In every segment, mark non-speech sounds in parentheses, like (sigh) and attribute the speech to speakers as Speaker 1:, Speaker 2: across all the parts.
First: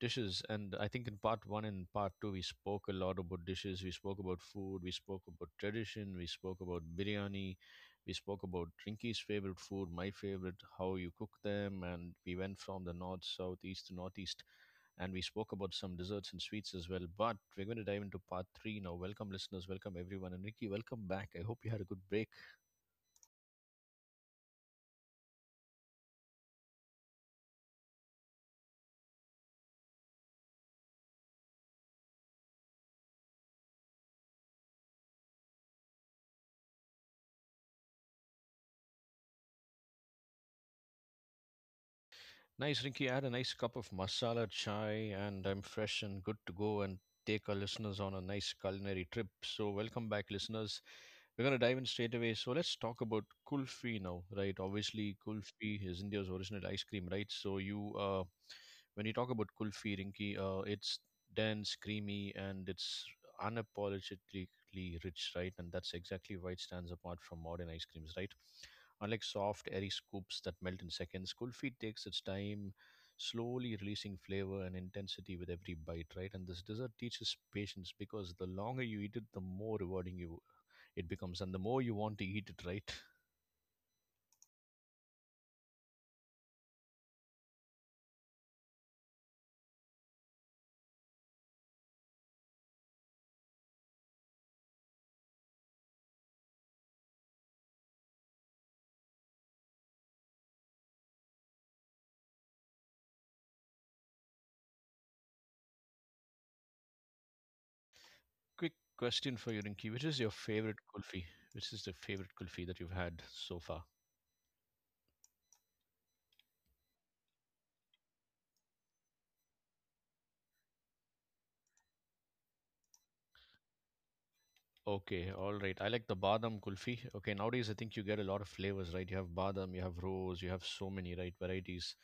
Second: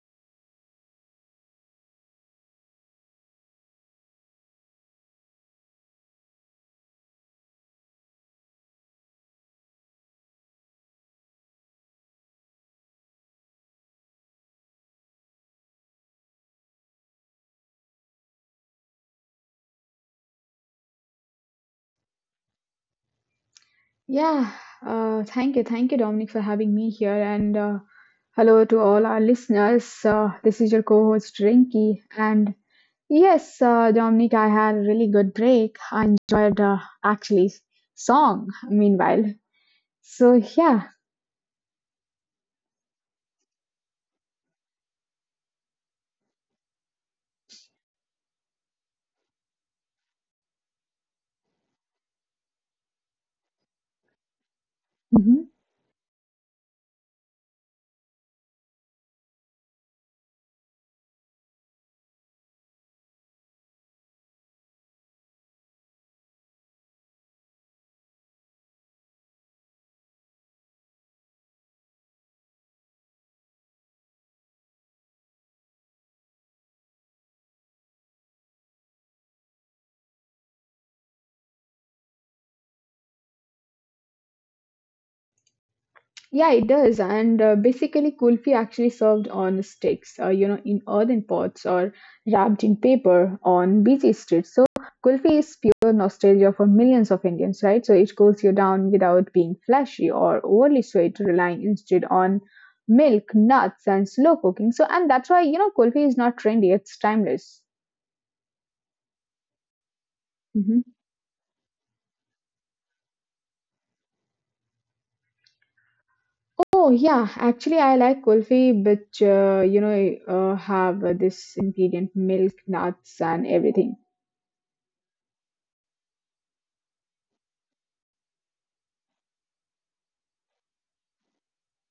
Speaker 1: dishes. And I think in part one and part two, we spoke a lot about dishes. We spoke about food. We spoke about tradition. We spoke about biryani. We spoke about Rinky's favorite food, my favorite, how you cook them. And we went from the north, south, east to northeast. And we spoke about some desserts and sweets as well. But we're going to dive into part three now. Welcome, listeners. Welcome, everyone. And Rinky, welcome back. I hope you had a good break.
Speaker 2: Yeah, thank you. Thank you, Dominic, for having me here. And hello to all our listeners. This is your co host, Rinky. And yes, Dominic, I had a really good break. I enjoyed actually song meanwhile. So, yeah.
Speaker 1: Nice, Rinky. I had a nice cup of masala chai and I'm fresh and good to go and take our listeners on a nice culinary trip. So, welcome back, listeners. We're going to dive in straight away. So, let's talk about kulfi now, right? Obviously,
Speaker 2: mm-hmm.
Speaker 1: kulfi is India's original ice cream, right? So, you When you talk about kulfi, Rinki, it's dense, creamy, and it's unapologetically rich, right? And that's exactly why it stands apart from modern ice creams, right? Unlike soft, airy scoops that melt in seconds, kulfi takes its time, slowly releasing flavor and intensity with every bite, right? And this dessert teaches patience because the longer you eat it, the more rewarding you it becomes, and the more you want to eat it, right?
Speaker 2: Yeah, it does. And basically, kulfi actually served on sticks, you know, in earthen pots or wrapped in paper on busy streets. So, kulfi is pure nostalgia for millions of Indians, right? So, it cools you down without being flashy or overly sweet, relying instead on milk, nuts, and slow cooking. So, and that's why, you know, kulfi is not trendy, it's timeless.
Speaker 1: Quick question for you, Rinki: Which is your favorite
Speaker 2: Mhm.
Speaker 1: kulfi? Which is the favorite kulfi that you've had so far?
Speaker 2: Oh yeah, actually I like kulfi, but you know, have this ingredient milk, nuts, and everything.
Speaker 1: Okay, all right. I like the badam kulfi. Okay, nowadays I think you get a lot of flavors, right? You have badam, you have rose, you have so many right varieties.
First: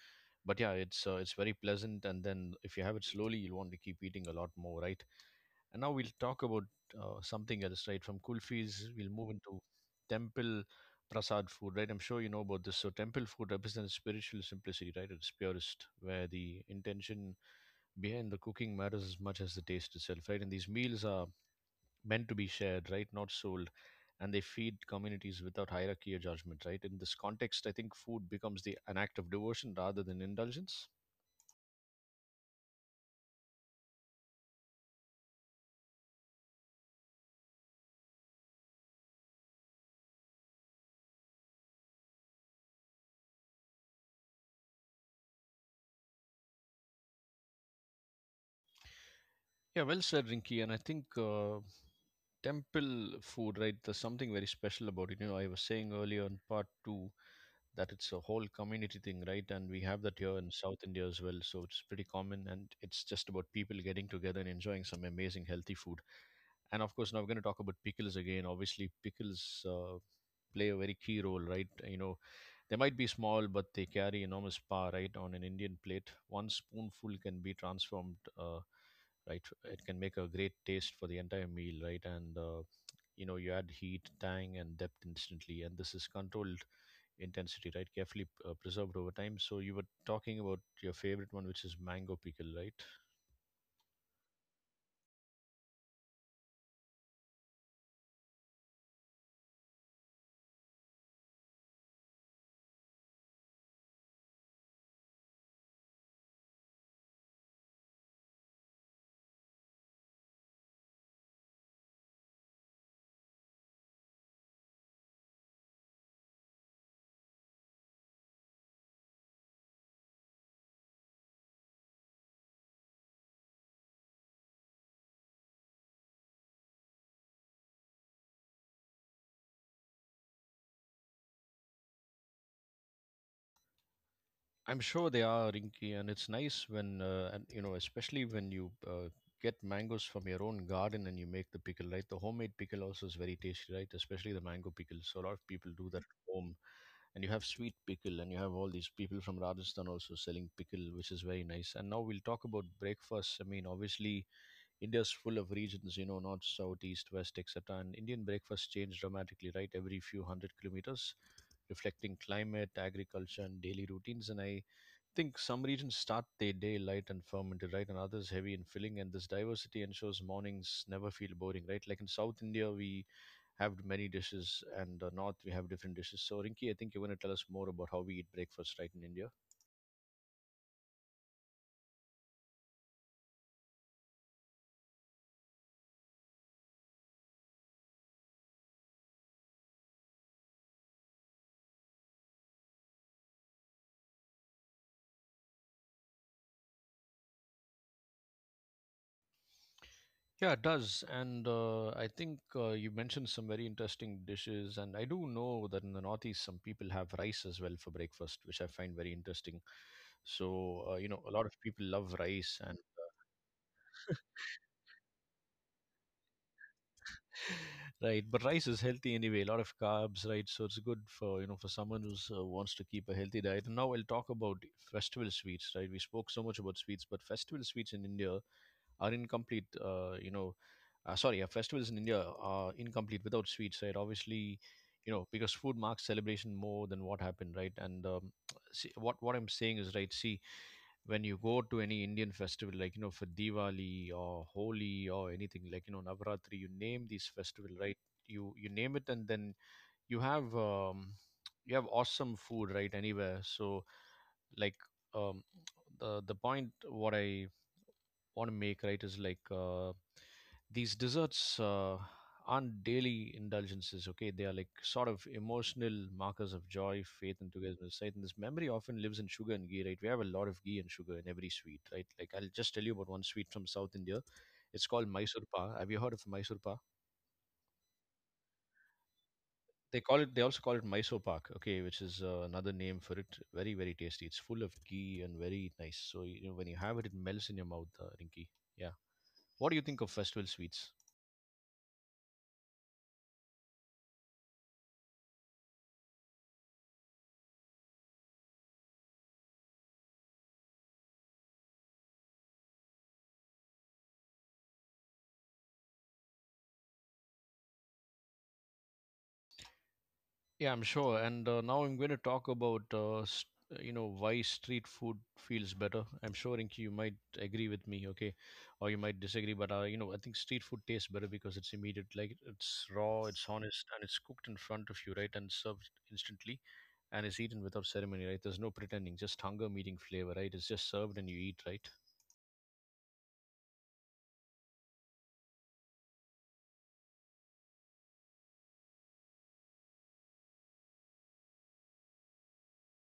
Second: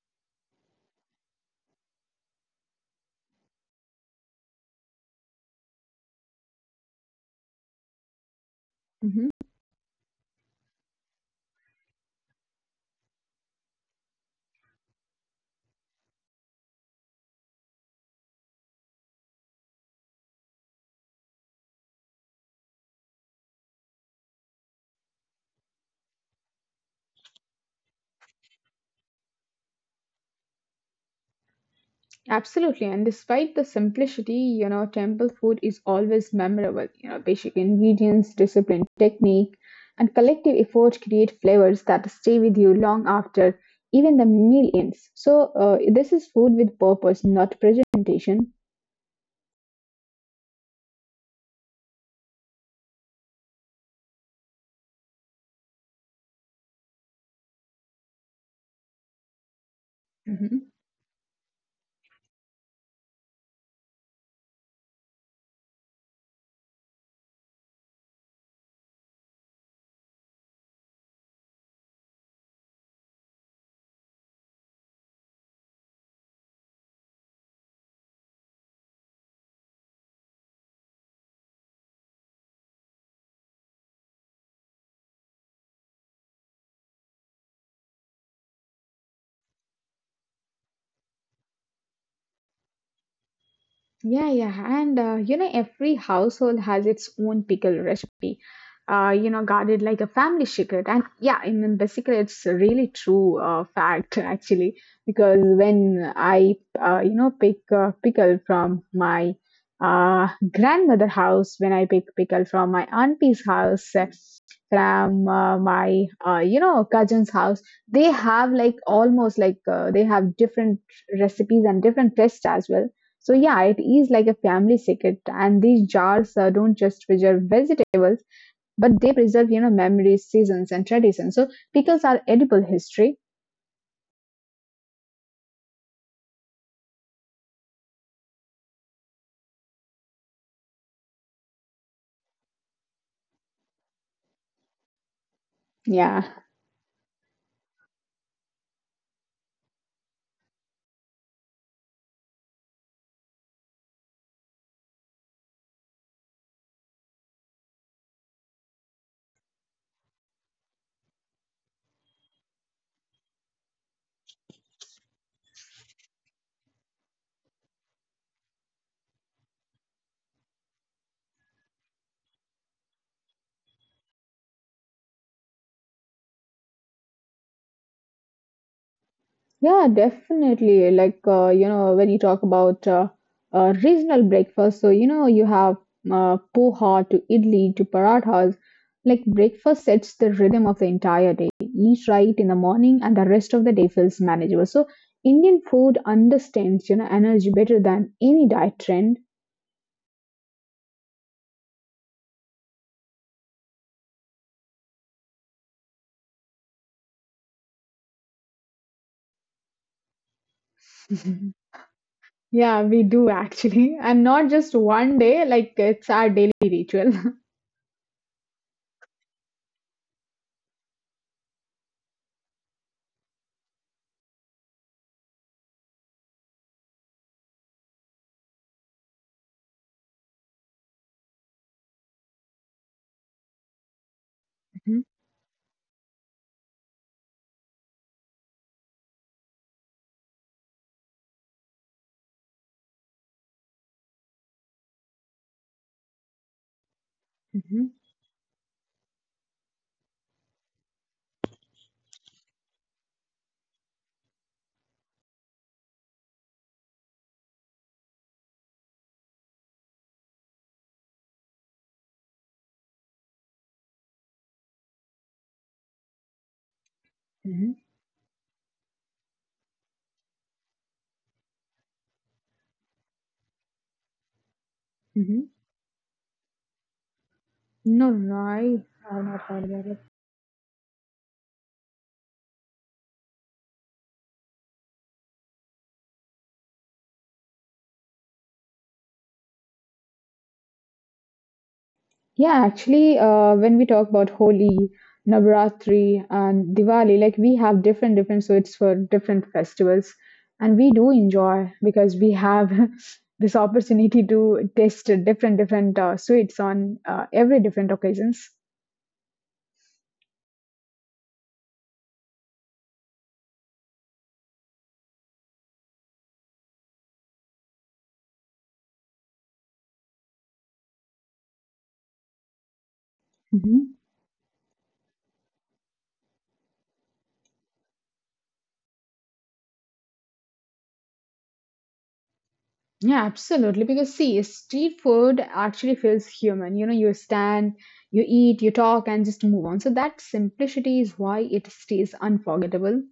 Speaker 1: But yeah, it's very pleasant, and then if you have it slowly, you'll want to keep eating a lot more, right? And now we'll talk about something else, right? From kulfis, we'll move into temple prasad food, right? I'm sure you know about this. So temple food represents spiritual simplicity, right? It's purest, where the intention behind the cooking matters as much as the taste itself, right? And these meals are meant to be shared, right? Not sold. And they feed communities without hierarchy or judgment, right? In this context, I think food becomes the an act of devotion rather than indulgence.
Speaker 2: Absolutely, and despite the simplicity, you know, temple food is always memorable. You know, basic ingredients, disciplined technique, and collective effort create flavors that stay with you long after even the meal ends. So, this is food with purpose, not presentation.
Speaker 1: Yeah, well said, Rinky. And I think temple food, right? There's something very special about it. You know, I was saying earlier in part two that it's a whole community thing, right? And we have that here in South India as well. So it's pretty common and it's just about people getting together and enjoying some amazing healthy food. And of course, now we're going to talk about pickles again. Obviously, pickles play a very key role, right? You know, they might be small, but they carry enormous power, right? On an Indian plate, one spoonful can be transformed, right? It can make a great taste for the entire meal, right? And You know, you add heat, tang, and depth instantly. And this is controlled intensity, right? Carefully preserved over time. So you were talking about your favorite one, which is mango pickle, right?
Speaker 2: Yeah. And you know, every household has its own pickle recipe, you know, guarded like a family secret. And yeah, I mean, basically, it's a really true fact, (laughs) actually, because when you know, pick pickle from my grandmother house, when I pick pickle from my auntie's house, from my, you know, cousin's house, they have like almost like they have different recipes and different tests as well. So yeah, it is like a family secret, and these jars don't just preserve vegetables, but they preserve, you know, memories, seasons, and traditions. So pickles are edible history.
Speaker 1: I'm sure they are, Rinky, and it's nice when and you know, especially when you get mangoes from your own garden and you make the pickle, right? The homemade pickle also is very tasty, right? Especially the mango pickle. So a lot of people do that at
Speaker 2: Yeah.
Speaker 1: home, and you have sweet pickle, and you have all these people from Rajasthan also selling pickle, which is very nice. And now we'll talk about breakfast. I mean, obviously, India's full of regions, you know, north, south, east, west, etc. And Indian breakfast change dramatically, right? Every few hundred kilometers reflecting climate, agriculture, and daily routines. And I think some regions start their day light and fermented, right, and others heavy and filling, and this diversity ensures mornings never feel boring, right? Like in South India, we have many dishes, and North we have different dishes. So, Rinki, I think you're going to tell us more about how we eat breakfast, right, in India.
Speaker 2: Yeah, definitely. Like, you know, when you talk about regional breakfast, so, you know, you have poha to idli to parathas. Like, breakfast sets the rhythm of the entire day. Eat right in the morning, and the rest of the day feels manageable. So, Indian food understands, you know, energy better than any diet trend.
Speaker 1: Yeah, it does, and I think you mentioned some very interesting dishes, and I do know that in the Northeast, some people have rice as well for breakfast, which I find very interesting. So, you know, a lot
Speaker 2: (laughs)
Speaker 1: of people love rice,
Speaker 2: Yeah,
Speaker 1: and
Speaker 2: we do actually. And not just one day, like it's our daily ritual. (laughs)
Speaker 1: right but rice is healthy anyway a lot of carbs right so it's good for you know for someone who wants to keep a healthy diet and now I'll talk about festival sweets right we spoke so much about sweets but festival sweets in India are incomplete sorry festivals in India are incomplete without sweets right obviously
Speaker 2: Mhm,
Speaker 1: you know because food marks celebration more than what happened right and see, what I'm saying is right see when you go to any Indian festival, like you know, for Diwali or Holi or anything, like you know, Navratri, you name these festival,
Speaker 2: mhm,
Speaker 1: right? You name it, and then you have um, you have awesome food, right? Anywhere, so like um, the point what I want to make, right, is like these desserts aren't daily indulgences, okay? They are like sort of emotional markers of joy, faith, and
Speaker 2: mhm,
Speaker 1: togetherness, right? And this memory often lives in sugar and ghee, right? We have a lot of ghee and sugar in every sweet, right? Like I'll just tell you about one sweet from South India. It's called Mysore
Speaker 2: mhm.
Speaker 1: Pak. Have you heard of Mysore Pak?
Speaker 2: No, no, I have not heard about it.
Speaker 1: They call it. They also call it Mysore Pak, okay, which is another name for it. Very, very tasty. It's full of ghee and very nice. So you know when you have it, it melts in your mouth, Rinky. Yeah. What do you think of festival sweets?
Speaker 2: Yeah, actually, when we talk about Holi, Navratri, and Diwali, like we have different different sweets for different festivals, and we do enjoy because we have (laughs) this opportunity to taste different different sweets on every different occasions.
Speaker 1: Yeah, I'm sure. And Now I'm going to talk about, you know, why street food feels better. I'm sure, Inky, you might agree with me, okay, or you might disagree. But you know, I think street food tastes better because it's immediate, like it's raw, it's honest,
Speaker 2: Mhm.
Speaker 1: and it's cooked in front of you, right, and served instantly, and is eaten without ceremony, right? There's no pretending, just hunger meeting flavor, right? It's just served and you eat, right?
Speaker 2: Yeah, absolutely. Because see, street food actually feels human. You know, you stand, you eat, you talk, and just move on. So that simplicity is why it stays unforgettable.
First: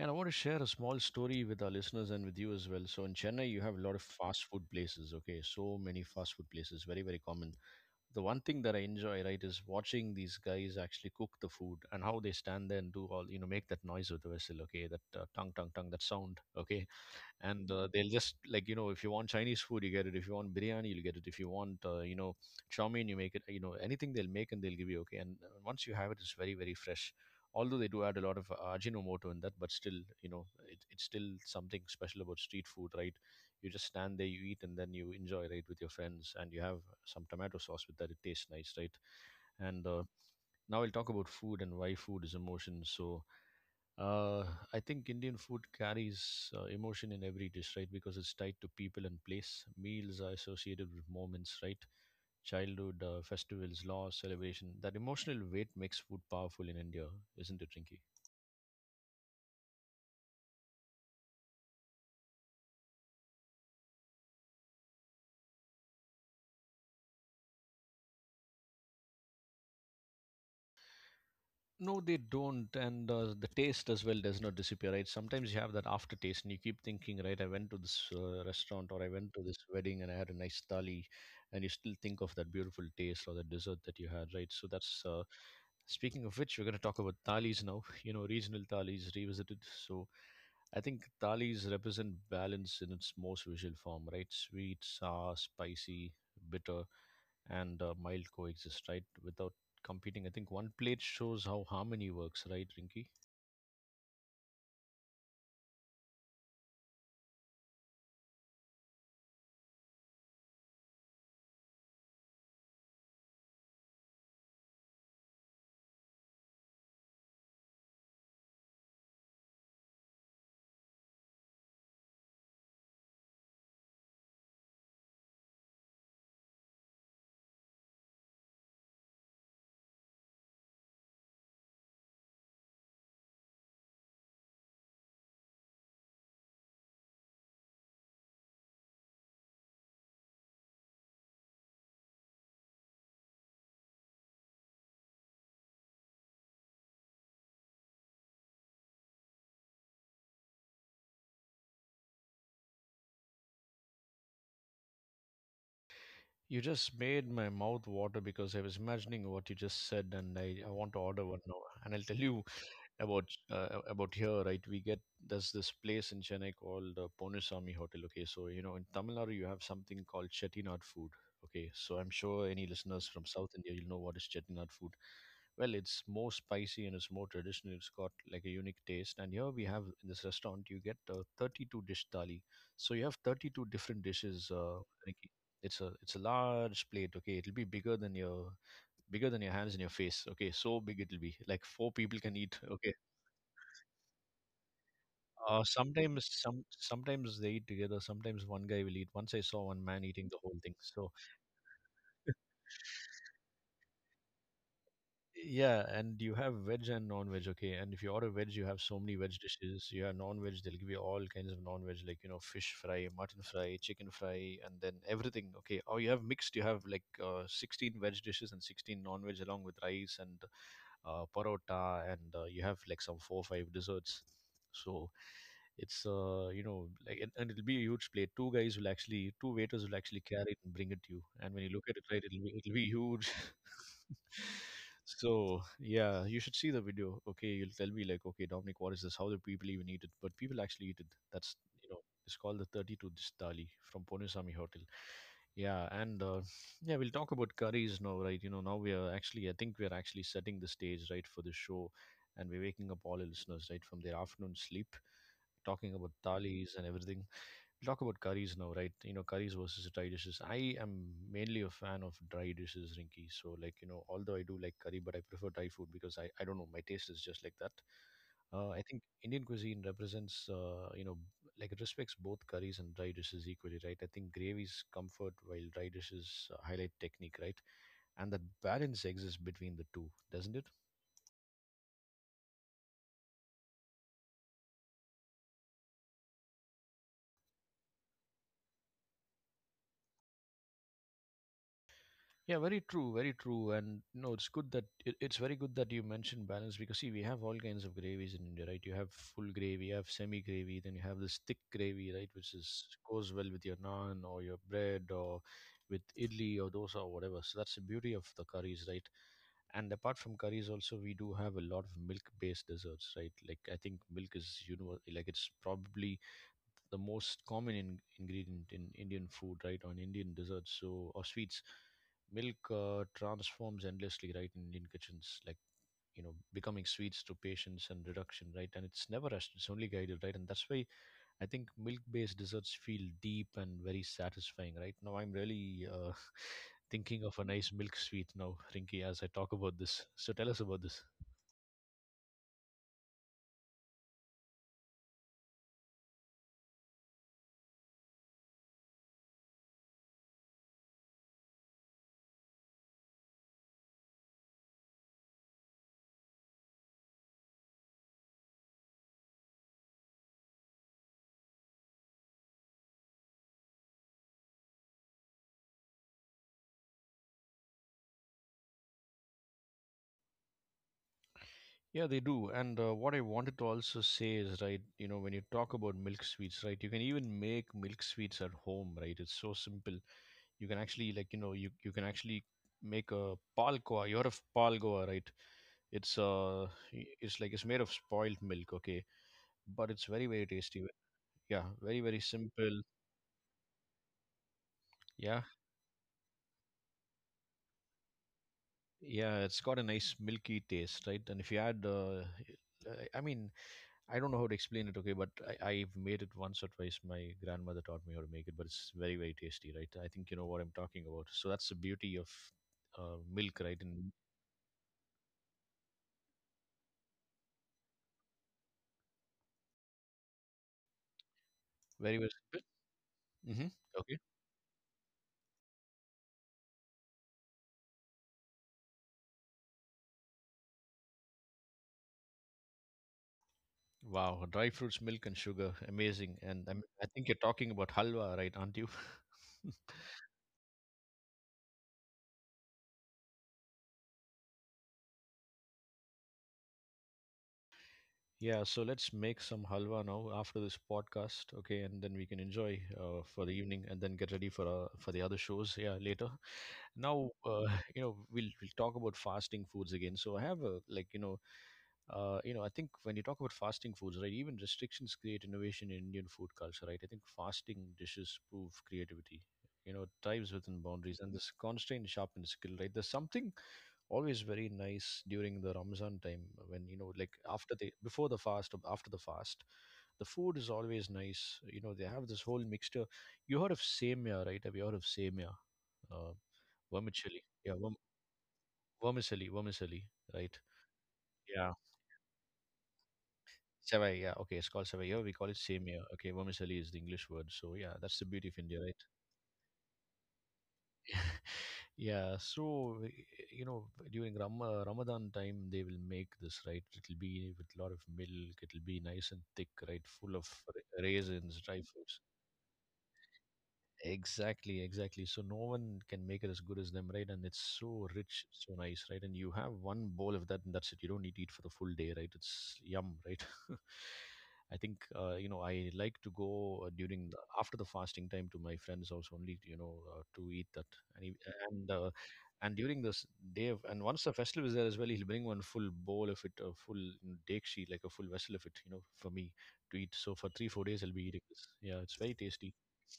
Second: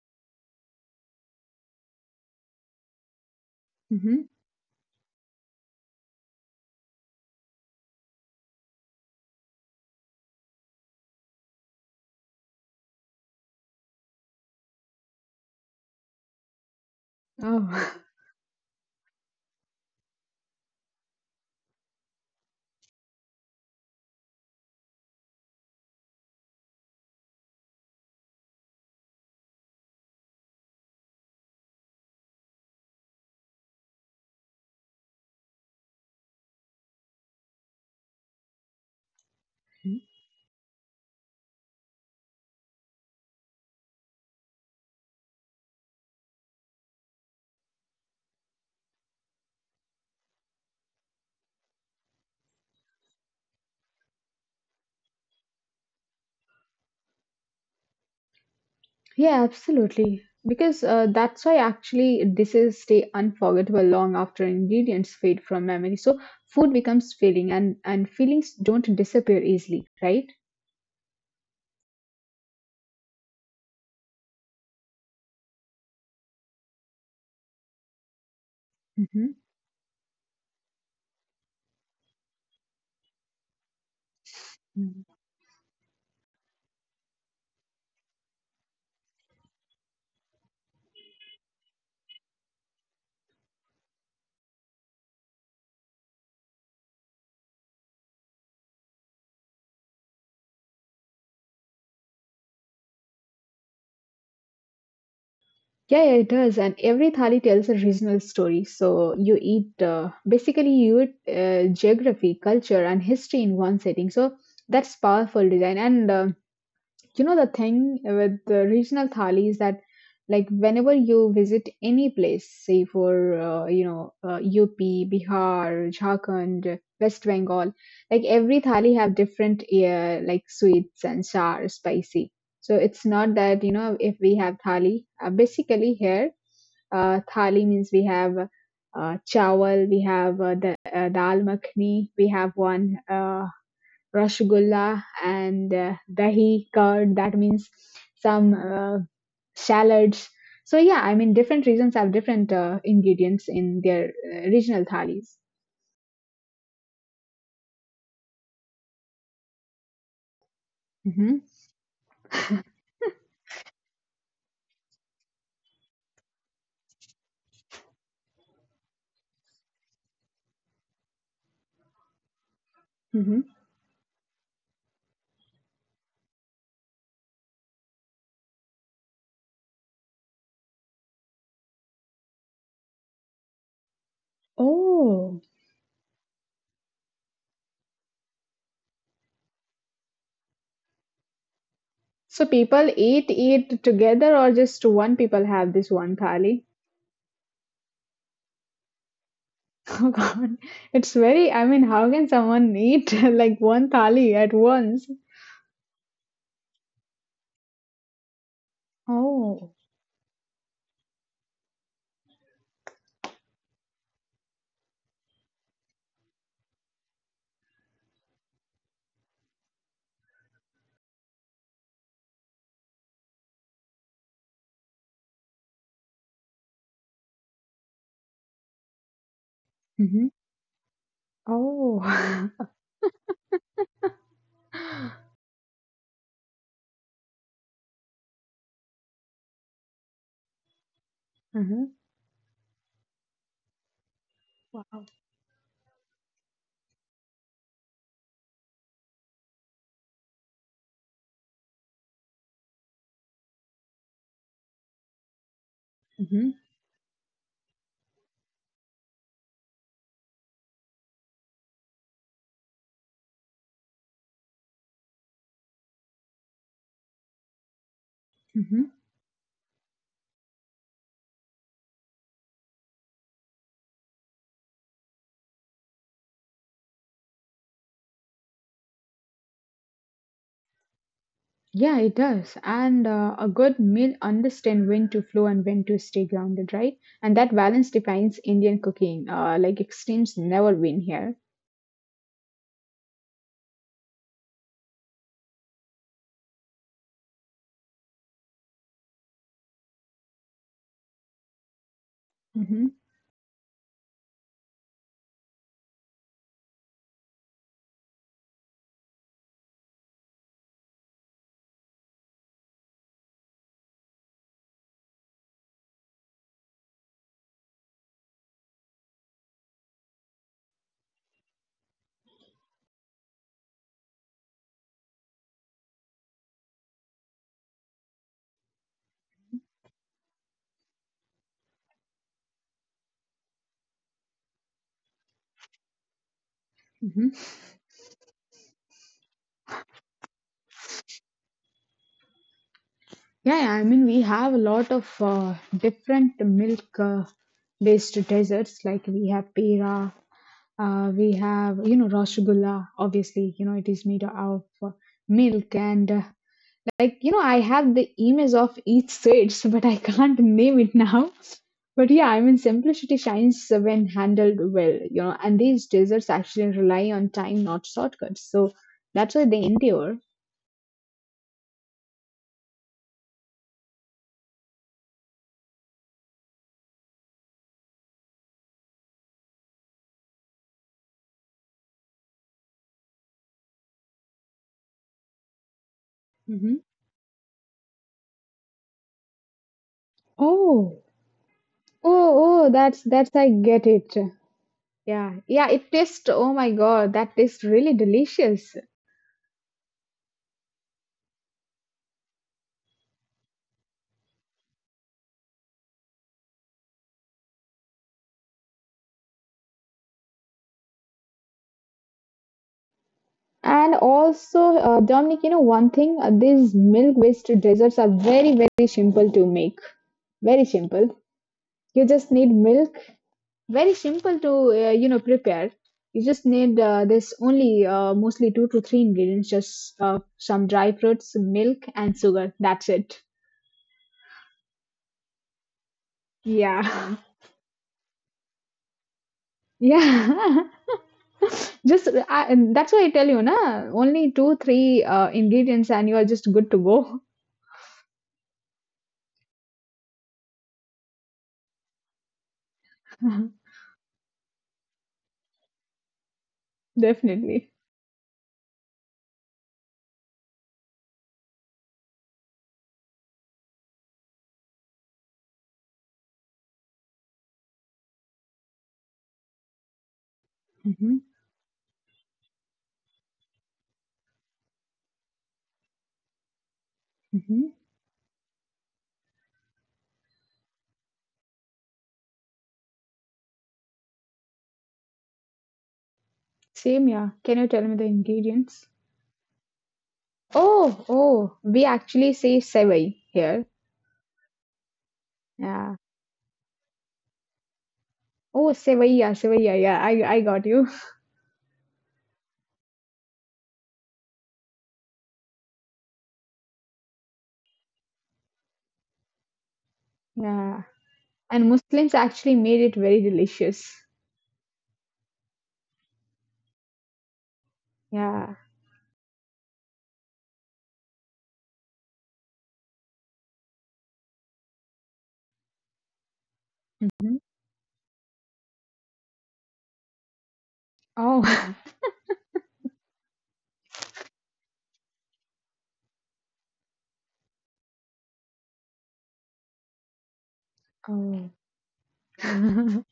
Speaker 1: And I want to share a small story with our listeners and with you as well. So in Chennai, you have a lot of
Speaker 2: Hmm.
Speaker 1: fast food places, okay? So many fast food places, very, very common the one thing that I enjoy, right, is watching these guys actually cook the food and how they stand there and do all, you know, make that noise with the whistle, okay, that tongue, tongue, tongue, that sound, okay, and
Speaker 2: Oh.
Speaker 1: they'll just like you know if you want Chinese food you get it if you want biryani you'll get it if you want you know chow mein you make it you know anything they'll make and they'll give you okay and once you have it it's very very fresh although they do add a lot of ajinomoto in that but still you know it's still something special about street food right you just stand there you eat and then you enjoy right with your friends and you have some tomato sauce with that it tastes nice right and
Speaker 2: (laughs)
Speaker 1: now we'll talk about food and why food is emotion so uh, I think Indian food carries emotion in every dish, right? Because it's tied to people and place. Meals are associated with moments, right? Childhood, festivals, loss, celebration. That emotional weight makes food powerful in India, isn't it, Rinki?
Speaker 2: Yeah, absolutely. Because that's why actually dishes stay unforgettable long after ingredients fade from memory. So food becomes feeling, and feelings don't disappear easily, right?
Speaker 1: No, they don't, and the taste as well does not disappear, right? Sometimes you have that aftertaste, and you keep thinking, right? I went to this restaurant, or I went to
Speaker 2: Hmm.
Speaker 1: this wedding, and I had a nice thali, and you still think of that beautiful taste or the dessert that you had, right? So that's speaking of which, we're going to talk about thalis now. (laughs) You know, regional thalis revisited. So I think thalis represent balance in its most visual form, right? Sweet, sour, spicy, bitter and mild coexist, right? Without competing. I think one plate shows how harmony works, right, Rinky?
Speaker 2: Yeah, yeah, it does. And every thali tells a regional story. So you eat, basically you eat, geography, culture, and history in one setting. So that's powerful design. And. You know the thing with the regional thali is that like whenever you visit any place, say for, you know, up, Bihar, Jharkhand, West Bengal, like every thali have different like sweets and sour spicy. So it's not that, you know, if we have thali, basically here, thali means we have chawal, we have the dal makhni, we have one, Uh, rasgulla, and dahi curd, that means some salads. So yeah, I mean, different regions have different ingredients in their regional thalis.
Speaker 1: You just made my mouth water because I was imagining what you just said, and I want to order one
Speaker 2: Hmm.
Speaker 1: now. And I'll tell you, about about here, right? We get There's this place in Chennai called Ponusami Hotel. Okay, so you know in Tamil Nadu you have something called chettinad food. Okay, so I'm sure any listeners from
Speaker 2: Hmm.
Speaker 1: South India you'll know what is chettinad food. Well, it's more spicy and it's more traditional. It's got like a unique taste. And here we have in this restaurant you get 32 dish thali. So you have 32 different dishes. Ricky.
Speaker 2: Oh,
Speaker 1: It's a large plate. Okay, it'll be bigger than your hands and your face. Okay, so big it'll be like four people can eat.
Speaker 2: so
Speaker 1: Okay,
Speaker 2: people eat it together or just one people have this one
Speaker 1: sometimes,
Speaker 2: thali?
Speaker 1: sometimes they eat together. Sometimes one guy will eat. Once I saw one
Speaker 2: (laughs)
Speaker 1: man
Speaker 2: Oh
Speaker 1: eating the whole
Speaker 2: God.
Speaker 1: thing. So
Speaker 2: It's very, I mean, how can someone eat (laughs) like one thali at once?
Speaker 1: yeah, and you have veg and non-veg. Okay, and if you order veg, you have so many veg
Speaker 2: Oh.
Speaker 1: dishes. You have non-veg. They'll give you all kinds of non-veg, like fish fry, mutton fry, chicken fry, and then everything. Okay, or you have mixed. You have like 16 veg dishes and 16 non-veg, along with rice and parotta, and you have like some four or five desserts. So. It's and it'll be a huge plate. Two guys will actually, two waiters will actually
Speaker 2: Hmm.
Speaker 1: carry it and bring it to you. And when you look at it,
Speaker 2: Oh.
Speaker 1: right,
Speaker 2: (laughs)
Speaker 1: it'll be huge. (laughs) So yeah, you should see the video. Okay, you'll tell me like, okay, Dominic, what is this? How do people even eat it? But people actually eat it. you
Speaker 2: Hmm.
Speaker 1: know, it's called the 32 dish thali from Ponusami Hotel.
Speaker 2: Wow.
Speaker 1: Yeah, and yeah, we'll talk about curries now, right? You know, now we are actually, I think we are actually setting the stage right for the show, and we're waking up all the listeners right from their afternoon sleep talking about thalis and everything. Talk about curries now, right? You know, curries versus dry dishes. I am mainly a fan of dry dishes, Rinky. So, like, you know, although I do like curry, but I prefer dry food because I don't know, my taste is just like that. I
Speaker 2: Hmm.
Speaker 1: think Indian cuisine represents, you know, like it respects both curries and dry dishes equally, right? I think gravies comfort while dry dishes highlight technique, right? And that balance exists between the two, doesn't it?
Speaker 2: Yeah, it does. And a good meal understand when to flow and when to stay grounded, right? And that balance defines Indian cooking. Like extremes never win here.
Speaker 1: Yeah, very true, very true. And no, it's good that it's very good that you mentioned balance because see, we have all kinds of gravies in India, right? You have full gravy, you have semi gravy, then you have this thick gravy, right, which is
Speaker 2: Hmm.
Speaker 1: goes well with your naan or your bread or with idli or dosa or whatever. So that's the beauty of the curries, right? And apart from curries, also we do have a lot of milk-based desserts, right? Like I think milk is you know like it's probably the most common ingredient in Indian food, right, on Indian desserts so or sweets. Milk transforms endlessly, right, in Indian kitchens, like you know, becoming sweets through patience and reduction, right, and it's never rushed; it's only guided, right, and that's why I think milk-based desserts feel deep and very satisfying, right. Now I'm really (laughs) thinking of
Speaker 2: Hmm.
Speaker 1: a nice milk sweet now, Rinky, as I talk about this. So tell us about this.
Speaker 2: Yeah, yeah, I mean, we have a lot of different milk based desserts. Like we have pera, we have, you know, rasgulla. Obviously, you know, it is made of milk and. Like, you know, I have the image of each switch, (laughs) but I can't name it now. But yeah, I mean, simplicity shines when handled well, you know, and these desserts actually rely on time, not shortcuts. So that's why they endure.
Speaker 1: Yeah, they do. And what I wanted to also say is, right, you know, when you talk about milk sweets, right, you can even make milk sweets at home, right? It's so simple. You can actually, like, you know, you can actually make a palkoa. You're a palgoa, right? It's
Speaker 2: Hmm.
Speaker 1: it's like it's made of spoiled milk, okay? But it's very, very tasty.
Speaker 2: Oh.
Speaker 1: Yeah, very, very
Speaker 2: Oh,
Speaker 1: simple.
Speaker 2: oh, that's I get it.
Speaker 1: Yeah,
Speaker 2: Yeah, yeah, it tastes. Oh my God, that tastes really delicious.
Speaker 1: yeah, it's got a nice milky taste, right? And if you add, I I mean, I don't know how to explain it, okay, but I've made it once or twice. My grandmother taught me how to make it, but it's very, very tasty, right? I think you know what I'm talking about. So that's the beauty of milk, right?
Speaker 2: And
Speaker 1: And
Speaker 2: also, Dominic, you know one thing, these milk-based desserts are very, very simple to make. Very simple. You
Speaker 1: very, very
Speaker 2: just need
Speaker 1: simple.
Speaker 2: milk.
Speaker 1: Hmm
Speaker 2: Very
Speaker 1: Okay.
Speaker 2: simple to, you know, prepare. You just need this only mostly two to three ingredients, just some dry fruits, milk, and sugar. That's it.
Speaker 1: Wow. Dry fruits, milk, and sugar. Amazing. And I'm, I
Speaker 2: Yeah,
Speaker 1: think you're talking about halwa, right? Aren't you?
Speaker 2: (laughs)
Speaker 1: (laughs)
Speaker 2: yeah. Just I, and that's why I tell you, na, only two, three ingredients, and you are just good to go.
Speaker 1: Yeah, so let's make some halwa now after this podcast, okay, and then we can enjoy for the
Speaker 2: (laughs)
Speaker 1: evening and then get ready for the other shows, yeah, later. Now
Speaker 2: Definitely.
Speaker 1: (laughs) you know we'll talk about fasting foods again, so I have a like you know I think when you talk about fasting foods, right, even restrictions create innovation in Indian food culture, right? I think fasting dishes prove creativity, you know, thrives within boundaries,
Speaker 2: Hmm.
Speaker 1: and this constraint sharpens skill, right? There's something always very nice during the Ramzan time when you know like after
Speaker 2: Hmm.
Speaker 1: the before the fast or after the fast, the food is always nice. You know, they have this whole mixture. You heard of semia, right? Have you heard of semia? uh,
Speaker 2: Same, yeah.
Speaker 1: Vermicelli.
Speaker 2: Can you tell me the ingredients?
Speaker 1: Vermicelli, vermicelli, right?
Speaker 2: Oh, oh,
Speaker 1: Yeah,
Speaker 2: we actually say sevai here.
Speaker 1: savai. Yeah, okay, it's called savai. Here we call it
Speaker 2: Yeah.
Speaker 1: samia. Okay, vermicelli is the English word. So yeah, that's the beauty of
Speaker 2: Oh,
Speaker 1: India, right?
Speaker 2: sevai, yeah, yeah. I got you. (laughs)
Speaker 1: (laughs) Yeah, so you know during Ramadan time they will make this right. It'll be with a lot of milk. It'll be nice and thick, right? Full of
Speaker 2: Yeah.
Speaker 1: raisins,
Speaker 2: And
Speaker 1: dry fruits.
Speaker 2: Muslims actually made it very delicious.
Speaker 1: Exactly, exactly. So no one can make it as good as them, right? And it's so rich,
Speaker 2: Yeah.
Speaker 1: so nice, right? And you have one bowl of that, and that's it. You don't need to eat for the full day, right? It's yum, right? (laughs) I think you know I like to go during
Speaker 2: Hmm.
Speaker 1: after the fasting time to my friend's house only, you know, to eat that. And
Speaker 2: Oh.
Speaker 1: and uh, and during this day of, and once the festival is there as well, he'll bring one full bowl of it, a full you dekshi, like a full vessel of it, you know, for me to eat. So for 3 or 4 days, I'll
Speaker 2: (laughs)
Speaker 1: be eating
Speaker 2: Oh.
Speaker 1: this. Yeah, it's very tasty.
Speaker 2: (laughs)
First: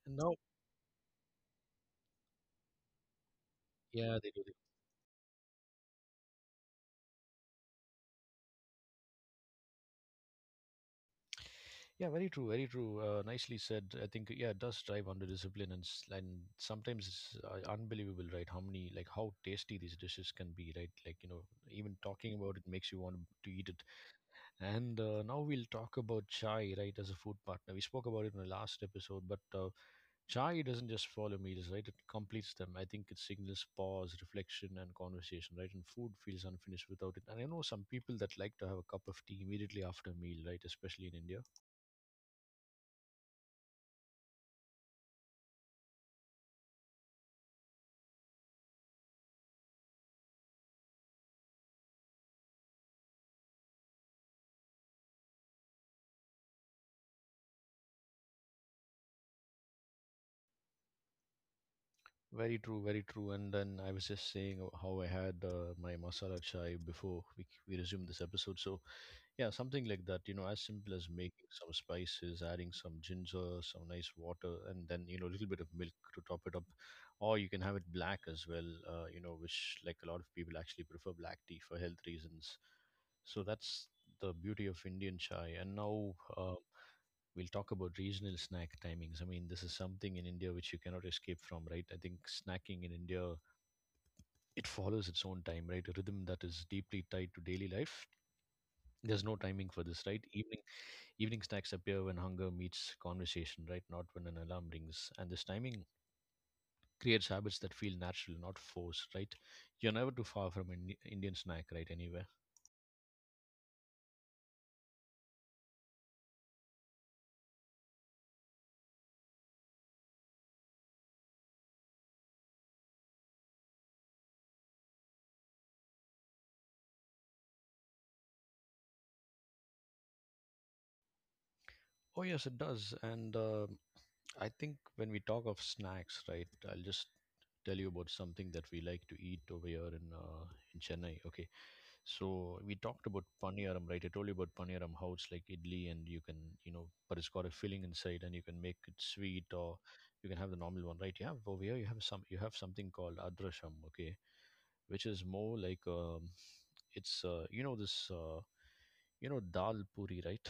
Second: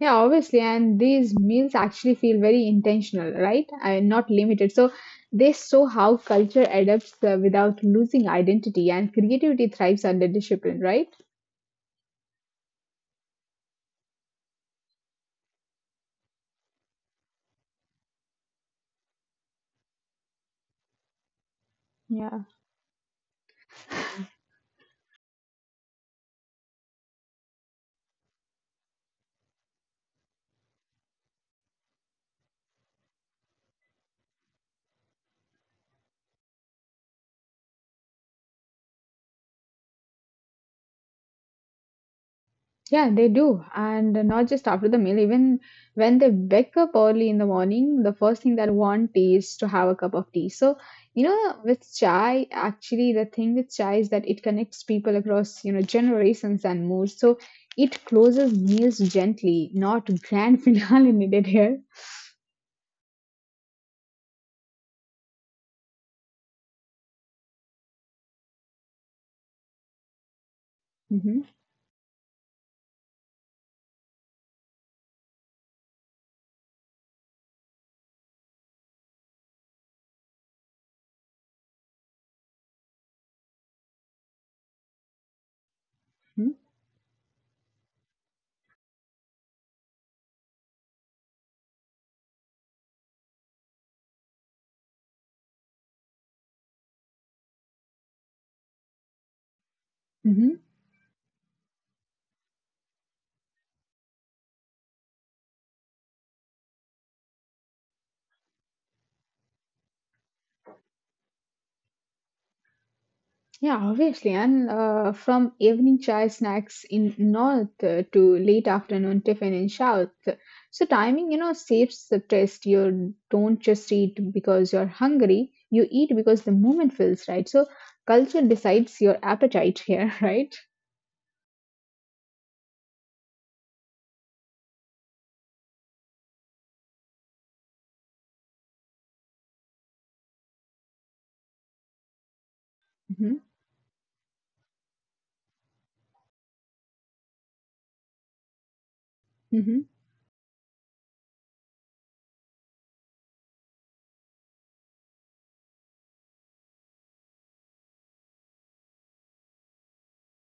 Speaker 2: Yeah,
Speaker 1: No,
Speaker 2: obviously, and these meals actually feel very intentional, right? And
Speaker 1: yeah,
Speaker 2: not
Speaker 1: they do. They
Speaker 2: limited. So they show how culture adapts without losing identity, and creativity thrives under discipline, right?
Speaker 1: Yeah, very true, very true. Nicely said. I think yeah, it does drive under discipline, and and sometimes it's unbelievable, right? How many like how tasty these dishes can be, right? Like you know, even talking
Speaker 2: Yeah.
Speaker 1: about it makes you want to eat it. And now we'll talk about chai, right, as a food partner. We spoke about it in the last episode, but chai doesn't just follow meals, right? It completes them. I think it signals pause, reflection, and conversation, right? And food feels unfinished without it. And I know some people that like to have a cup of tea immediately after a meal, right? Especially in India.
Speaker 2: Yeah, they do. And not just after the meal, even when they wake up early in the morning, the first thing that want is to have a cup of tea. So, you know, with chai, actually, the thing with chai is that it connects people across, you know, generations and moods. So it closes meals gently, not grand (laughs) finale needed here.
Speaker 1: Very true, very true. And then I was just saying how I had my masala chai before we resumed this episode. So yeah, something like that, you know, as simple as
Speaker 2: Hmm.
Speaker 1: making some spices, adding some ginger, some nice water, and then, you know, a little bit of milk to top it up. Or you can have it black as well, you know, which like a lot of people actually prefer black tea for health reasons. So that's the beauty of Indian chai. And now we'll talk about regional snack timings. I mean, this is something in India which you cannot escape from, right? I think snacking in India, it follows its own time, right? A rhythm that is deeply tied to daily life. There's no timing for this, right?
Speaker 2: Hmm.
Speaker 1: Evening snacks appear when hunger meets conversation, right? Not when an alarm rings. And this timing creates habits that feel natural, not forced, right? You're never too far from an Indian snack, right? Anywhere.
Speaker 2: Yeah, obviously. And from evening chai snacks in north to late afternoon tiffin in south. So timing, you know, saves the test. You don't just eat because you're hungry. You eat because the moment feels right. So culture decides your appetite here, (laughs) right?
Speaker 1: Oh yes, it does. And I think when we talk of snacks, right, I'll just tell you about something that we like to eat over here in Chennai. Okay, so we talked about
Speaker 2: Hmm.
Speaker 1: paniyaram, right? I told you about paniyaram, how it's like idli, and you can, you know, but it's got a filling inside, and you can make it sweet, or
Speaker 2: Hmm.
Speaker 1: you can have the normal one, right? You have over here, you have some, you have something called adrasham, okay, which is more like it's you know this you know dal puri, right?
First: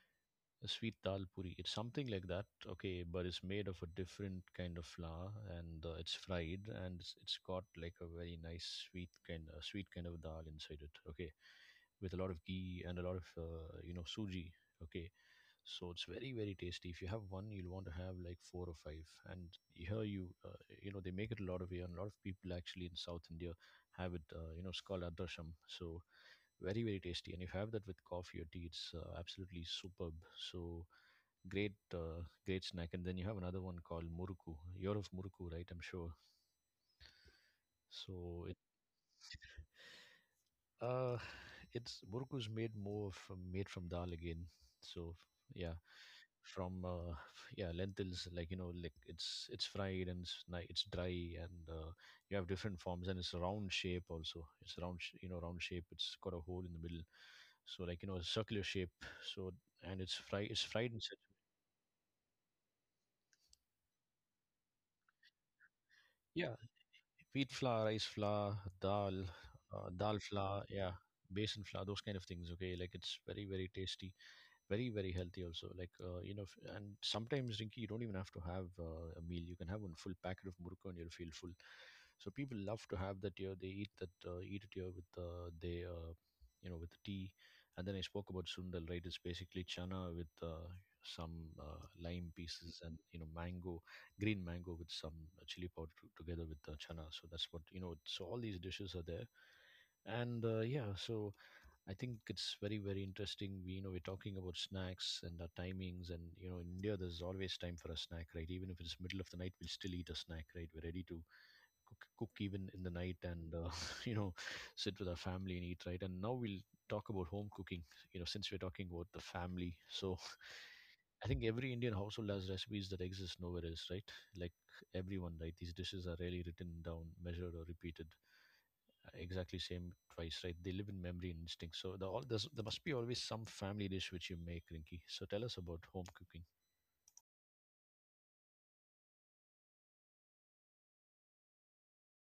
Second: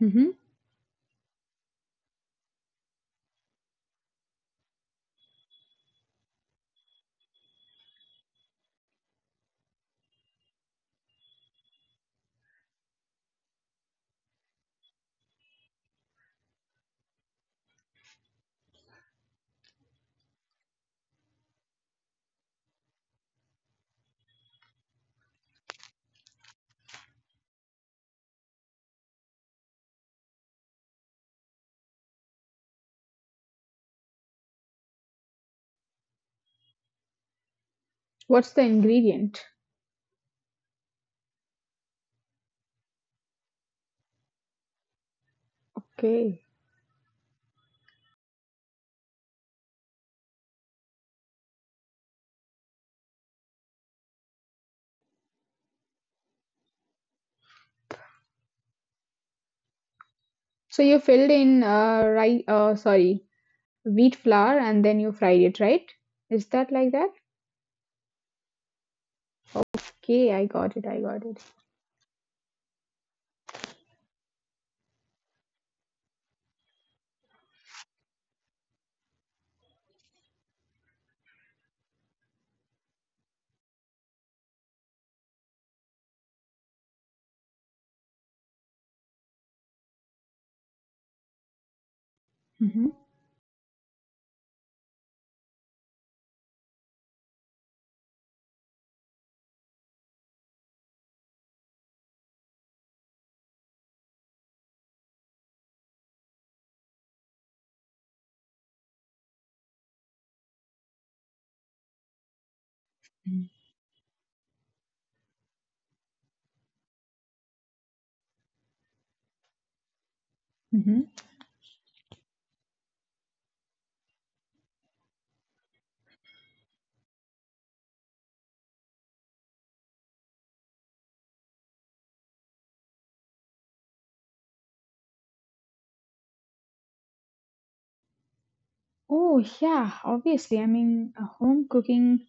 Speaker 2: Hmm.
Speaker 1: A sweet dal puri. It's something like that, okay, but it's made of a different kind of flour and it's fried and it's got like a very nice sweet kind of dal inside it, okay, with a lot of ghee and a lot of you know suji, okay. So it's very very tasty. If you have one, you'll want to have like four or five. And here you you know they make it a lot of here, and a lot of people actually in South India have it. You know, it's called adrasham. So very very tasty, and if you have that with coffee or tea it's absolutely superb. So great, great snack. And then you have another one called muruku. You're of muruku, right? I'm sure. So
Speaker 2: What's the ingredient?
Speaker 1: uh, it's muruku's made more from made from dal again. So yeah,
Speaker 2: Okay.
Speaker 1: from yeah, lentils, like you know, like it's fried and it's it's dry and you have different forms, and it's a round shape also. It's you know, round shape. It's got a hole in the middle, so like you know, a circular shape. So and it's fried. It's
Speaker 2: So
Speaker 1: fried
Speaker 2: you
Speaker 1: in such
Speaker 2: filled in rye, sorry, wheat flour and then you fried it, right? Is that
Speaker 1: yeah,
Speaker 2: like that?
Speaker 1: wheat flour, rice flour, dal,
Speaker 2: Okay,
Speaker 1: dal
Speaker 2: I got
Speaker 1: flour,
Speaker 2: it. I
Speaker 1: yeah,
Speaker 2: got it.
Speaker 1: basin flour, those kind of things. Okay, like it's very very tasty, very very healthy also, like you know, and sometimes Rinky, you don't even have to have a meal, you can have one full packet of murukku and you'll feel full. So people love to have that here, they eat that, eat it here with they you know, with tea. And then I spoke about sundal, right? It's basically chana with some lime pieces
Speaker 2: Hmm.
Speaker 1: and, you know, mango, green mango, with some chili powder together with the chana. So that's what, you know, so all these dishes are there. And Yeah, so I think it's very, very interesting. We, you know, we're talking about snacks and our timings, and you know, in India, there's always time for a snack, right? Even if it's middle of the night, we'll still eat a snack, right? We're ready to cook even in the night, and (laughs) you know, sit with our family and eat, right? And now we'll talk about home cooking. You know, since we're talking about the family, so
Speaker 2: Mhm.
Speaker 1: (laughs) I think every Indian household has recipes that exist nowhere else, right? Like everyone, right? These dishes are rarely written down, measured, or repeated exactly same twice, right? They live in memory and instinct. So there must be always some family dish which you make, Rinky. So tell us about home cooking.
Speaker 2: Oh, yeah, obviously. I mean, home cooking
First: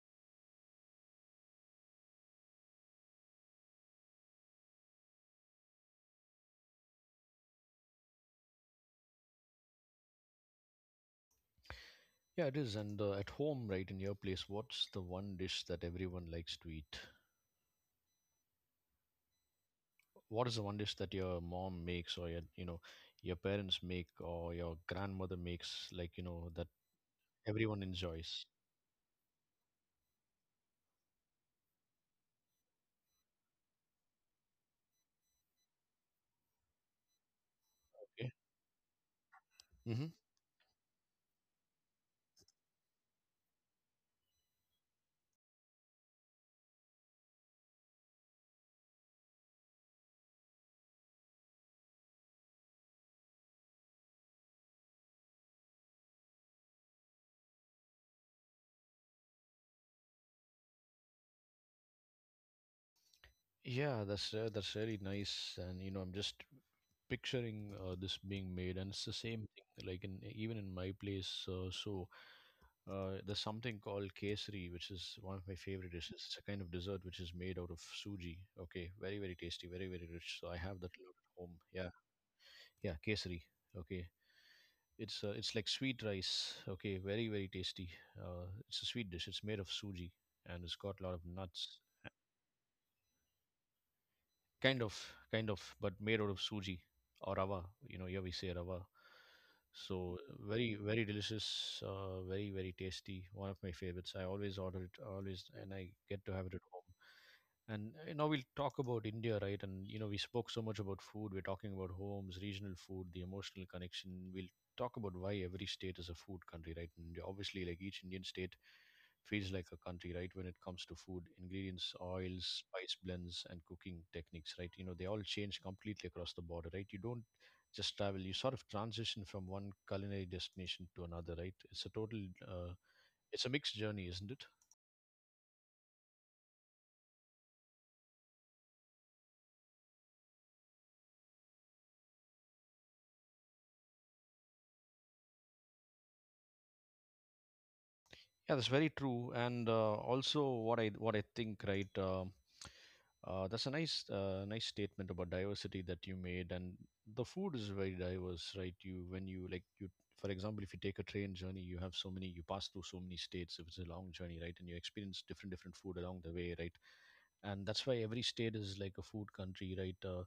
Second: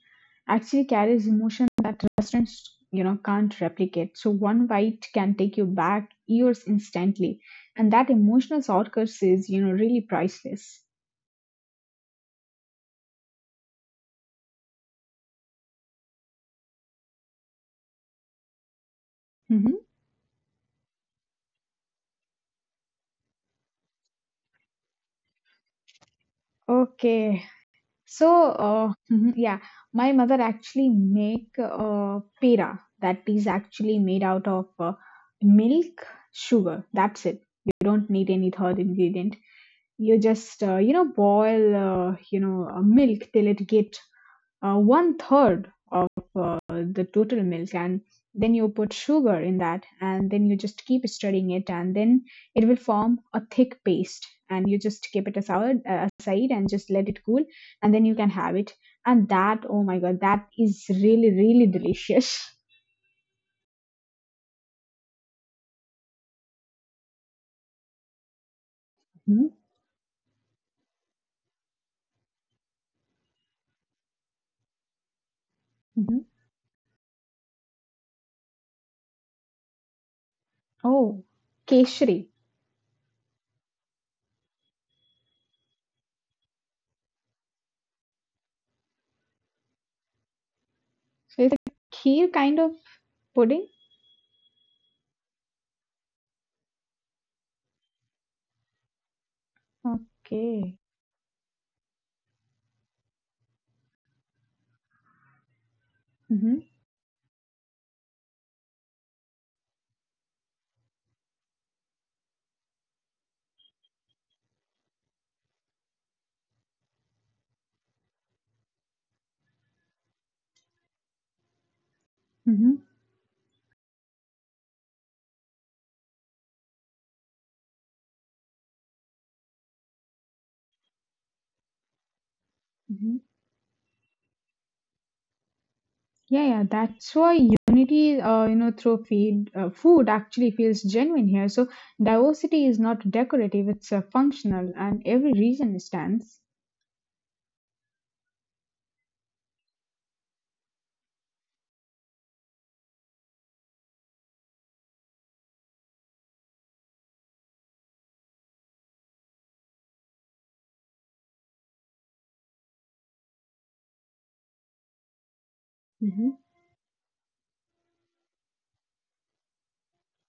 Speaker 2: actually carries emotion that restaurants, you know, can't replicate. So one bite can take you back years instantly, and that emotional shortcut is, you know, really priceless.
Speaker 1: Yeah, it is. And at home, right, in your place, what's the one dish that everyone likes to eat?
Speaker 2: Hmm.
Speaker 1: What is the one dish that your mom makes, or your, you know, your parents make, or your grandmother makes, like you know, that
Speaker 2: Okay.
Speaker 1: everyone
Speaker 2: So
Speaker 1: enjoys?
Speaker 2: uh, (laughs) yeah, my mother actually make pera, that is actually made out of milk, sugar. That's it. You don't need
Speaker 1: Okay.
Speaker 2: any third ingredient.
Speaker 1: Hmm.
Speaker 2: You just, you know, boil, you know, milk till it get one third of the total milk, and then you put sugar in that and then you just keep stirring it, and then it will form a thick paste, and you just keep it aside, aside, and just let it cool, and then you can have it. And that, oh my God, that is really, really delicious.
Speaker 1: Yeah, that's really nice, and you know, I'm just picturing this being made, and it's the
Speaker 2: (laughs)
Speaker 1: same
Speaker 2: Hmm.
Speaker 1: thing. Like in, even in my place, there's something called kesari, which is one of my favorite dishes.
Speaker 2: Hmm.
Speaker 1: It's a kind of dessert which is made out of suji. Okay, very very tasty, very very rich. So I have that
Speaker 2: Oh,
Speaker 1: a lot at home. Yeah,
Speaker 2: keshri.
Speaker 1: yeah, kesari. Okay. It's like sweet rice, okay, very, very tasty. It's a sweet dish. It's made of suji and it's got a lot of
Speaker 2: So it's a
Speaker 1: nuts.
Speaker 2: kheer kind of pudding.
Speaker 1: Kind of, kind of, but made out of suji or rava. You know, here we say rava. So
Speaker 2: Okay.
Speaker 1: very, very delicious, very, very tasty. One of my favorites. I always order it, always, and I get to have
Speaker 2: Mm-hmm,
Speaker 1: it at home. And you know, we'll talk about India, right? And you know, we spoke so much about food. We're talking about homes, regional food, the emotional connection. We'll talk about why every state is a food country, right? And obviously, like each Indian state feels like a country, right? When it comes to food, ingredients, oils,
Speaker 2: mm-hmm,
Speaker 1: spice blends, and cooking techniques, right? You know, they all change completely across the border, right? You don't just travel; you sort of transition from one culinary destination to another, right? It's a total, uh,
Speaker 2: mm-hmm.
Speaker 1: it's a mixed journey, isn't it?
Speaker 2: Yeah, yeah, that's why unity, you know, through food actually feels genuine here. So diversity is not decorative; it's functional, and every region stands.
Speaker 1: Yeah, that's very true. And also, what I think, right? That's a nice nice statement about diversity that you made. And the food is very diverse, right? You when you like you, For example, if you take a train journey, you have so many, you pass through so many states. If it's a long journey, right, and you experience different different food along
Speaker 2: Hmm.
Speaker 1: the way, right? And that's why every state is like a food country, right?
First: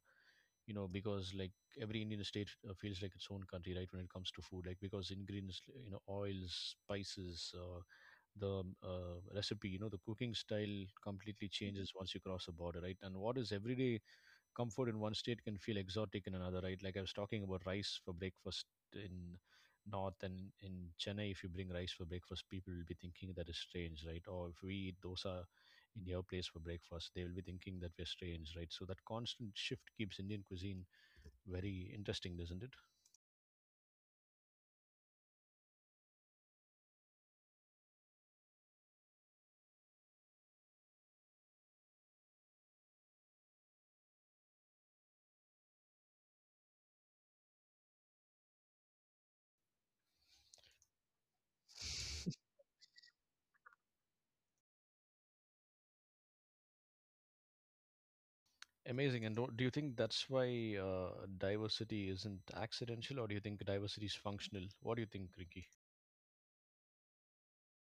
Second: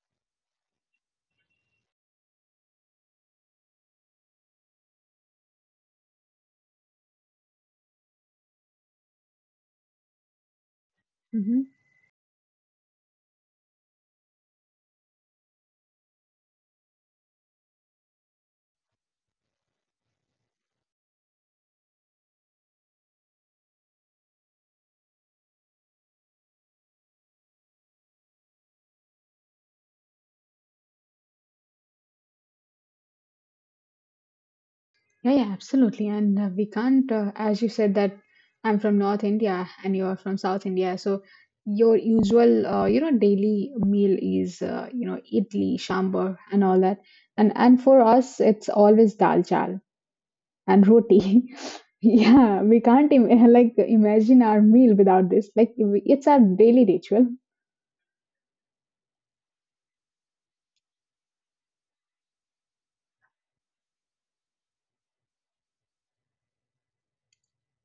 Speaker 1: You know, because like every Indian state feels like its own country, right? When it comes to food, like because ingredients, you know, oils, spices. The Recipe, you know, the cooking style completely
Speaker 2: Hmm.
Speaker 1: changes once you cross the border, right? And what is everyday comfort in one state can feel exotic in another, right? Like I was talking about rice for breakfast in north, and in Chennai if you bring rice for breakfast people will be thinking that is strange, right? Or if we eat dosa in your place for breakfast they will be thinking that we're strange, right? So that constant shift keeps Indian cuisine very interesting, doesn't it?
Speaker 2: Yeah, yeah, absolutely. And we can't, as you said, that I'm from North India and you are from South India. So your usual, you know, daily meal is, you know, idli, sambar, and all that. And for us, it's always dal chawal and roti. (laughs) Yeah, we can't like imagine our meal without this. Like it's our daily ritual.
Speaker 1: Amazing. And do you think that's why diversity isn't accidental, or do you think diversity is functional? What do you think, Ricky?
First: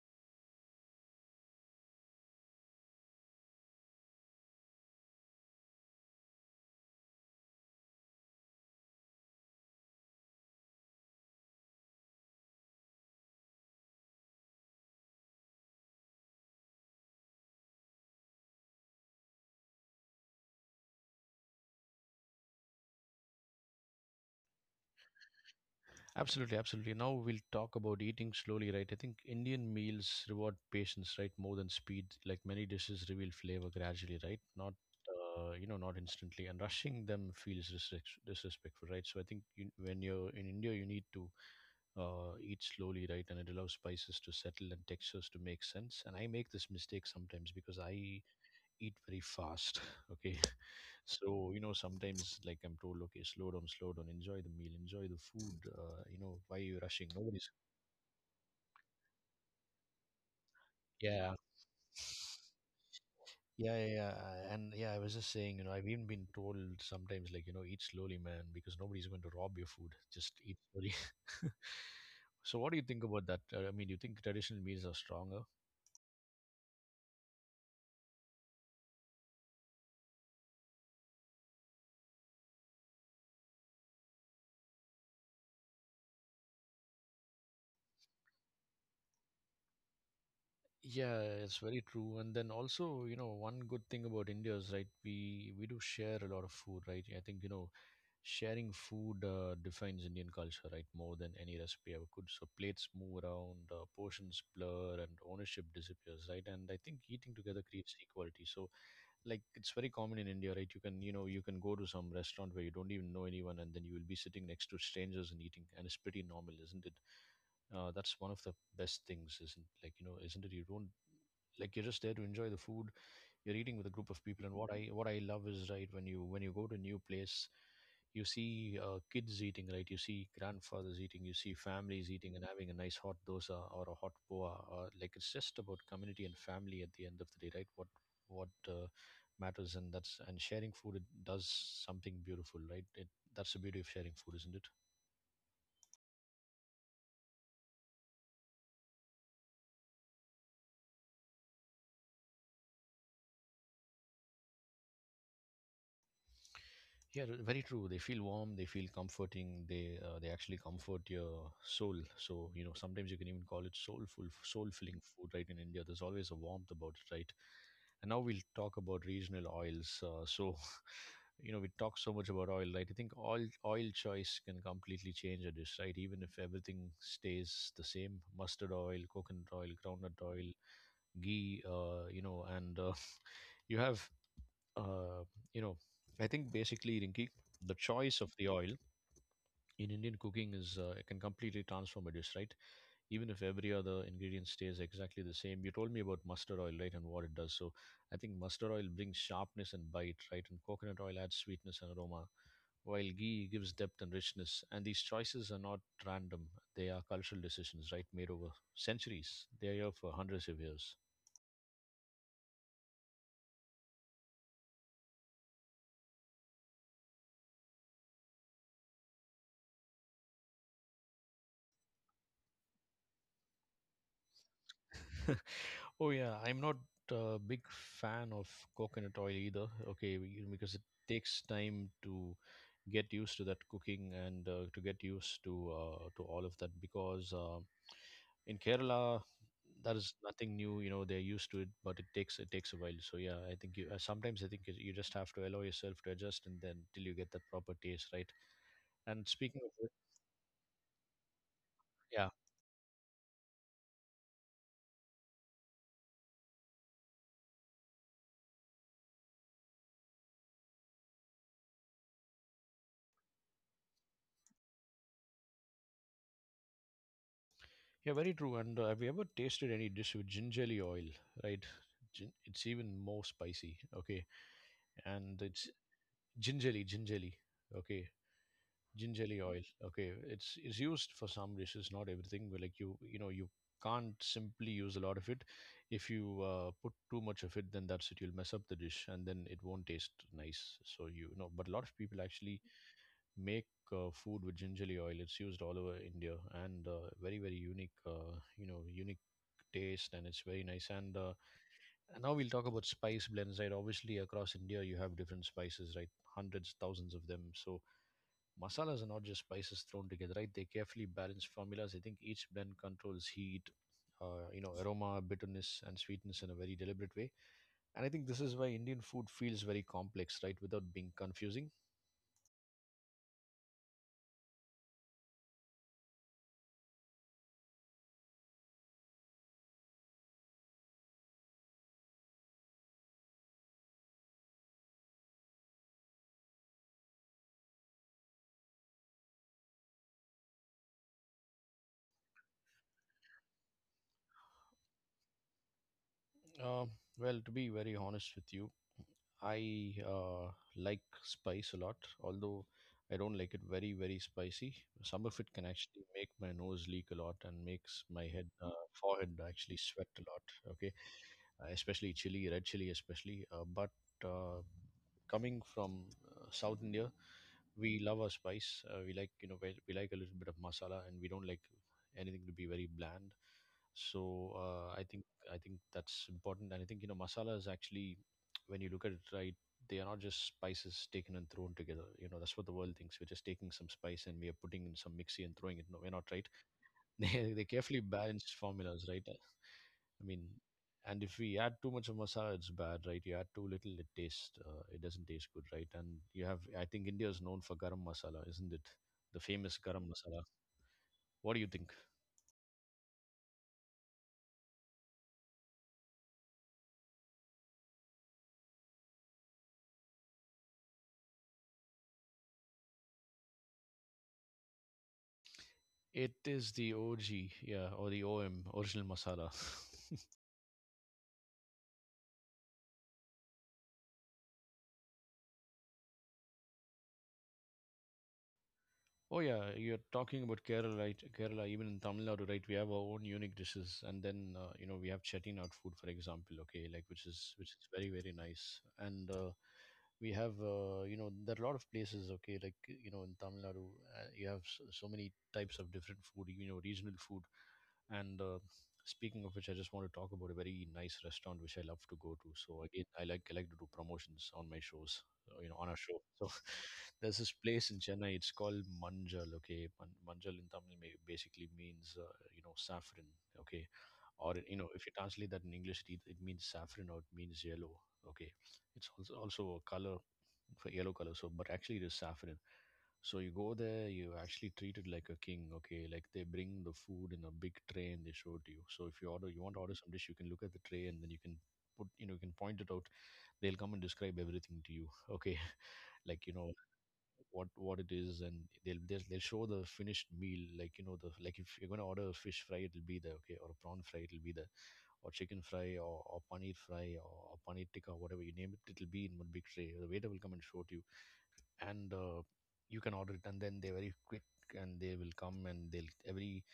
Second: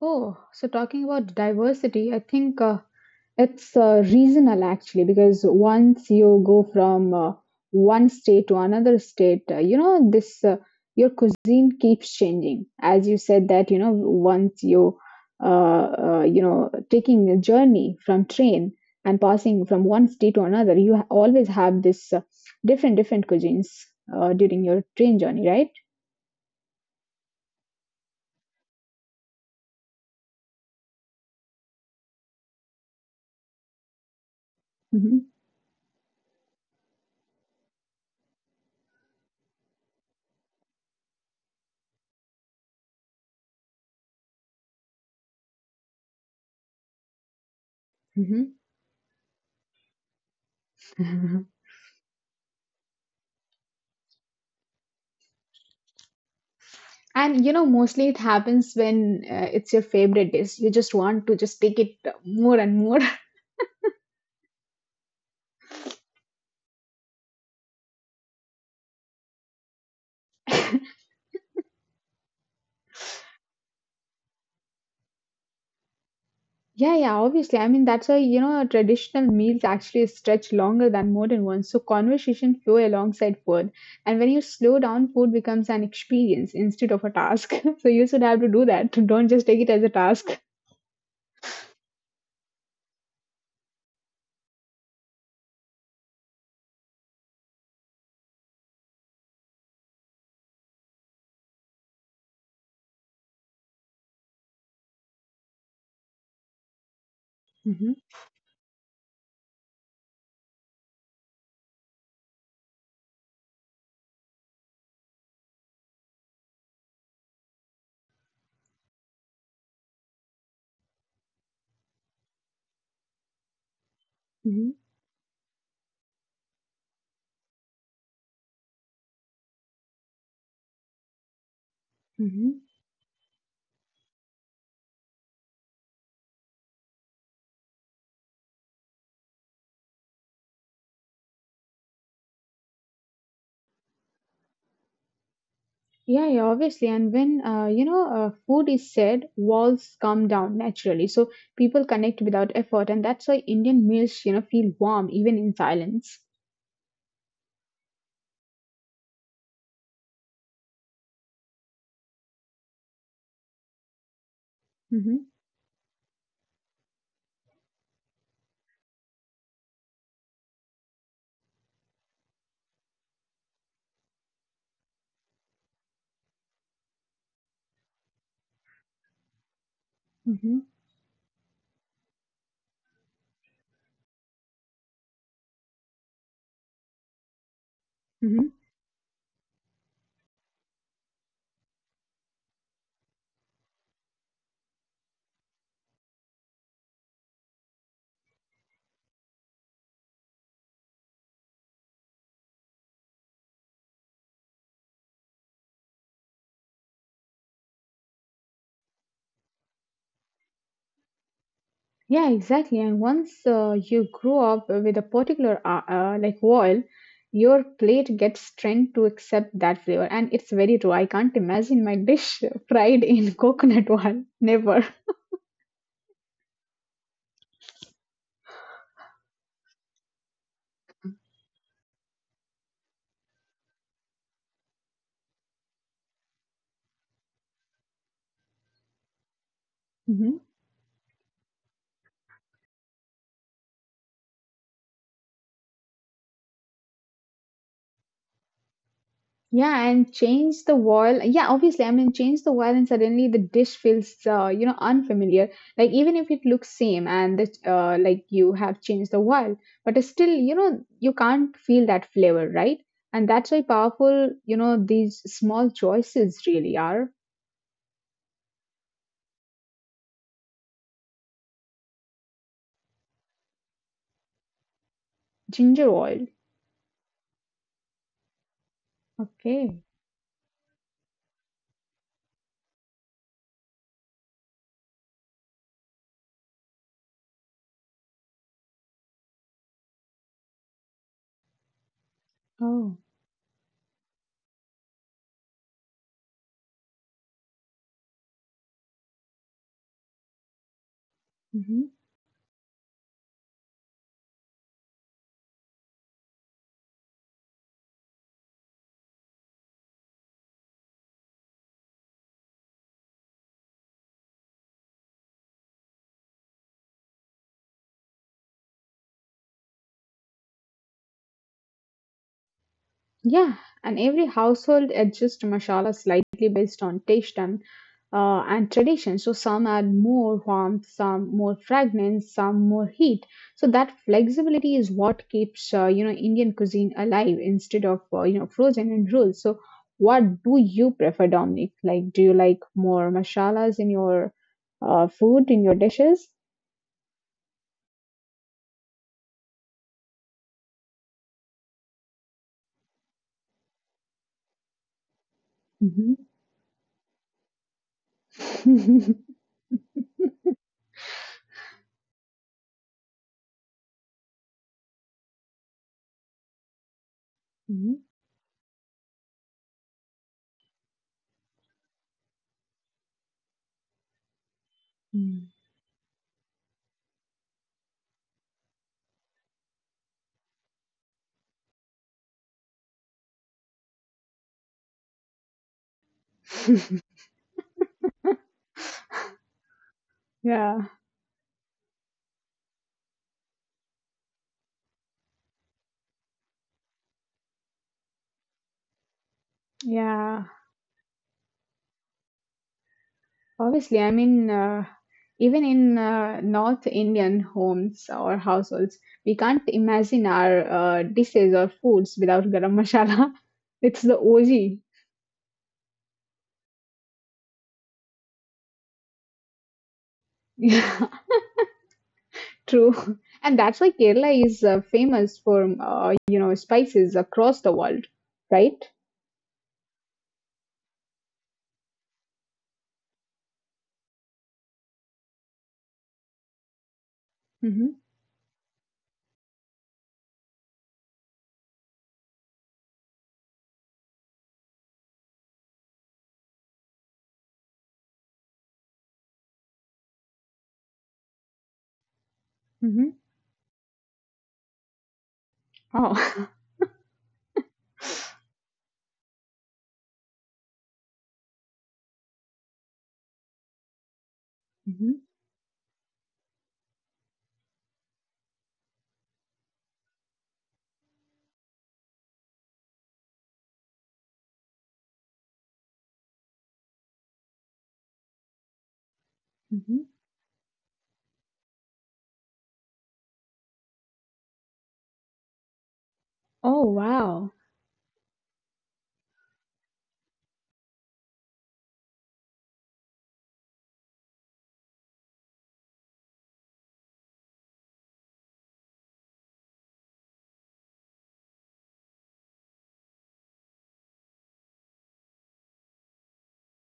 Speaker 2: Oh, so talking about diversity, I think it's regional actually because once you go from one state to another state, you know, this, your cuisine keeps changing. As you said that, you know, once you you know, taking a journey from train and passing from one state to another, you always have this different different cuisines during your train journey, right?
Speaker 1: Absolutely, absolutely. Now we'll talk about eating slowly, right? I think Indian meals reward patience, right, more than speed. Like many dishes reveal flavor gradually, right? Not,
Speaker 2: Hmm.
Speaker 1: you know, not instantly. And rushing them feels disrespectful, right? So I think you, when you're in India, you need to eat slowly, right? And it allows spices to settle and textures to make sense. And I make this mistake sometimes because I
Speaker 2: Hmm.
Speaker 1: eat very fast. (laughs) Okay,
Speaker 2: (laughs)
Speaker 1: so you know, sometimes like I'm told, okay, slow down, slow down, enjoy the meal, enjoy the food, you know, why are you rushing,
Speaker 2: And you know,
Speaker 1: nobody's.
Speaker 2: mostly it happens when it's your favorite dish. You just want to
Speaker 1: Yeah,
Speaker 2: just take it more and more. (laughs)
Speaker 1: yeah, yeah, yeah, and yeah, I was just saying, you know, I've even been told sometimes, like, you know, eat slowly, man, because nobody's going to rob your food. Just eat slowly. (laughs) So, what do you think about that? I mean, do you think traditional meals are stronger?
Speaker 2: Yeah, yeah, obviously. I mean, that's why, you know, traditional meals actually stretch longer than modern ones. So conversation flow alongside food. And when you slow down, food becomes an experience instead of a task. (laughs) So you should have to do that. (laughs) Don't just take it as a task.
Speaker 1: Yeah, it's very true. And then also, you know, one good thing about India is, right, we do share a lot of food, right? I think, you know, sharing food defines Indian culture, right, more than any recipe ever could. So plates move around, portions blur, and ownership disappears, right? And I think eating together
Speaker 2: Hmm.
Speaker 1: creates equality. So like it's very common in India, right? You can, you know, you can go to some restaurant where you don't even know anyone, and then you will be sitting next to strangers and eating, and it's pretty normal, isn't it? That's one of the best things, isn't, like you know, isn't it? You don't, like you're just there to enjoy the food. You're eating with a group of people, and
Speaker 2: Hmm.
Speaker 1: what I love is, right, when you go to a new place, you see kids eating, right? You see grandfathers eating, you see families eating and
Speaker 2: Hmm.
Speaker 1: having a nice hot dosa or a hot boa. Or, like it's just about community and family at the end of the day, right? What what uh, matters, and that's, and sharing food, it does something beautiful, right? It That's the beauty of sharing food, isn't it?
Speaker 2: Yeah, yeah, obviously. And when, you know, food is said, walls come down naturally. So people connect without effort, and that's why Indian meals, you know, feel warm even in silence.
Speaker 1: Yeah, very true. They feel warm, they feel comforting, they actually comfort your soul. So, you know, sometimes you can even call it soulful, soul filling
Speaker 2: Mm-hmm,
Speaker 1: food, right? In India, there's always a warmth about it, right? And now we'll talk about regional oils. (laughs) You know, we talk so much about oil, right? I think oil choice can completely change a dish, right? Even if everything stays the same, mustard oil, coconut oil, groundnut
Speaker 2: mm-hmm,
Speaker 1: oil, ghee, you know, and (laughs) you have, uh, you know, I think basically, Rinki, the choice
Speaker 2: mm-hmm.
Speaker 1: of the oil in Indian cooking is, it can completely transform a dish, right? Even if every other ingredient stays exactly the same. You told me about mustard oil, right, and what it does. So I think mustard oil brings sharpness and bite, right, and coconut oil adds sweetness and aroma, while ghee gives depth and richness. And these choices are not random; they are cultural decisions, right, made over centuries. They are here for hundreds of years.
Speaker 2: Yeah, exactly. And once you grow up with a particular like wall, your plate gets trained to accept that flavor, and it's very true. I can't imagine my dish (laughs) fried in coconut oil. Never.
Speaker 1: (laughs) Oh yeah, I'm not a big fan of coconut oil either. Okay, because it takes time to get used to that cooking, and to get used to all of that. Because in Kerala, that is
Speaker 2: Mm-hmm.
Speaker 1: nothing new. You know, they're used to it, but it takes a while. So yeah, I think you sometimes I think you just have to allow yourself to adjust, and then till you get that proper taste, right? And speaking
Speaker 2: Yeah,
Speaker 1: of it,
Speaker 2: and change the oil. Yeah, obviously, I mean, change
Speaker 1: yeah,
Speaker 2: the oil, and suddenly the dish feels, unfamiliar. Like even if it looks same, and like you have changed the oil, but it's still, you can't feel that flavor, right? And that's why powerful, these small choices really are.
Speaker 1: yeah, very true. And have you ever tasted any dish with gingerly oil, right? It's even more spicy. Okay, and it's
Speaker 2: Ginger oil.
Speaker 1: gingerly. Okay, gingerly oil.
Speaker 2: Okay.
Speaker 1: Okay, it's used for some dishes, not everything. But like you know, you can't simply use a lot of it. If you put too much of it, then that's it. You'll mess up the dish, and then it won't taste nice. So you know, but a lot of people actually
Speaker 2: Oh.
Speaker 1: make food with gingerly oil. It's used all over India, and very very unique. Unique taste, and it's very nice. And now we'll talk about spice blends, right? Obviously, across India, you have different spices, right? Hundreds, thousands of them. So masalas are not just spices thrown together, right? They carefully balance formulas. I think each blend controls heat, aroma, bitterness, and sweetness in a very deliberate way. And I think this is why Indian food feels very complex, right? Without being confusing.
Speaker 2: Yeah, and every household adjusts masala slightly based on taste and tradition. So some add more warmth, some more fragrance, some more heat. So that flexibility is what keeps Indian cuisine alive instead of frozen in rules. So what do you prefer, Dominic? Like, do you like more masalas in your food in your dishes?
Speaker 1: Uh, well, to be very honest with you, I like spice a lot, although I don't like it very, very spicy. Some of it can actually
Speaker 2: hmm
Speaker 1: make my nose leak a lot and makes my forehead actually sweat a lot. Okay, especially chili, red chili, especially. But uh, coming from South India,
Speaker 2: (laughs)
Speaker 1: we love our spice. We like you know we like a little bit of masala, and we don't like anything to be very bland. So
Speaker 2: hmm
Speaker 1: I think that's important, and I think you know masala is actually when you look at it right, they are not just spices taken and thrown together. You know that's what the world thinks. We're just taking some spice and we are putting in some mixie and throwing it. No, we're not right. (laughs) They carefully balanced formulas, right?
Speaker 2: (laughs)
Speaker 1: I mean,
Speaker 2: yeah,
Speaker 1: and if we add too much of masala, it's bad, right? You add too little, it it doesn't taste good, right? And you have, I think India is known for garam masala, isn't it? The famous garam
Speaker 2: yeah.
Speaker 1: masala. What do you think?
Speaker 2: Obviously, I mean, even in North Indian homes or households, we can't imagine our dishes or foods without garam masala. (laughs) It's the OG.
Speaker 1: It is the OG, yeah, or the OM, original masala. (laughs)
Speaker 2: Yeah, (laughs) true. And that's why Kerala is famous for, spices across the world, right?
Speaker 1: Oh yeah, you're talking about Kerala, right? Kerala, even in Tamil Nadu, right? We have our own unique dishes, and then you know we have chettinad food, for example. Okay, like which is
Speaker 2: Mm-hmm.
Speaker 1: which is very very nice, and we have you know there are a lot of places. Okay, like you know in Tamil Nadu, you have so many types of different food. You know, regional food. And speaking of which, I just want to talk about a very nice restaurant which I love to go to. So
Speaker 2: Mm-hmm.
Speaker 1: again, I like to do promotions on my shows, you know, on our show.
Speaker 2: Oh. (laughs)
Speaker 1: So (laughs) there's this place in Chennai. It's called Manjal. Okay, Manjal in Tamil basically means you know, saffron. Okay, or you know if
Speaker 2: Mm-hmm.
Speaker 1: you translate that in English it means saffron or it means yellow. Okay, it's also a color for yellow color, so but actually it is saffron. So you go there, you actually treat it like a king. Okay, like they bring the food in a big tray and they show it to you. So if you order, you want to
Speaker 2: Mm-hmm.
Speaker 1: order some dish, you can look at the tray, and then you can put, you know, you can point it out. They'll come and describe everything to you. Okay, (laughs) like you
Speaker 2: Oh,
Speaker 1: know
Speaker 2: wow.
Speaker 1: what it is, and they'll show the finished meal, like you know, the, like if you're going to order a fish fry, it'll be there. Okay, or a prawn fry, it'll be there, or chicken fry, or paneer fry, or paneer tikka, whatever you name it, it'll be in one big tray. The waiter will come and show it to you, and you can order it, and then they're very quick, and they will come and they'll every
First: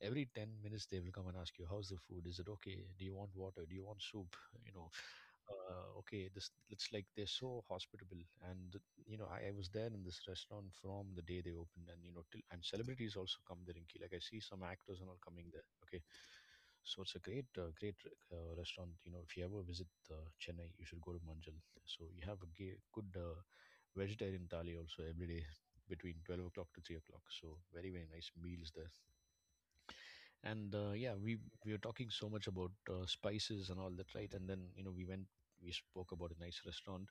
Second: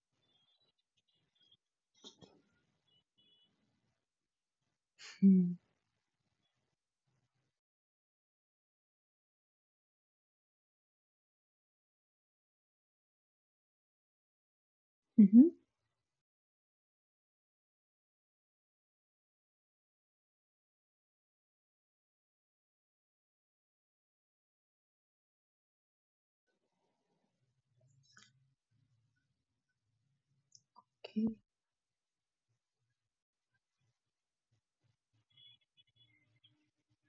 Speaker 1: every 10 minutes they will come and ask you, how's the food, is it okay, do you want water, do you want soup, you know.
Speaker 2: Mm-hmm.
Speaker 1: Okay, this it's like they're so hospitable. And you know, I was there in this restaurant from the day they opened, and you know, till, and celebrities also come there in key, like I see some actors and all coming
Speaker 2: Mm-hmm.
Speaker 1: there. Okay, so it's a great restaurant. You know, if you ever visit Chennai, you should go to Manjal. So you have a good vegetarian thali also every day between 12 o'clock to 3 o'clock. So very very nice meals there. And yeah,
Speaker 2: Okay.
Speaker 1: we were talking so much about spices and all that, right, and then you know we went we spoke about a nice restaurant.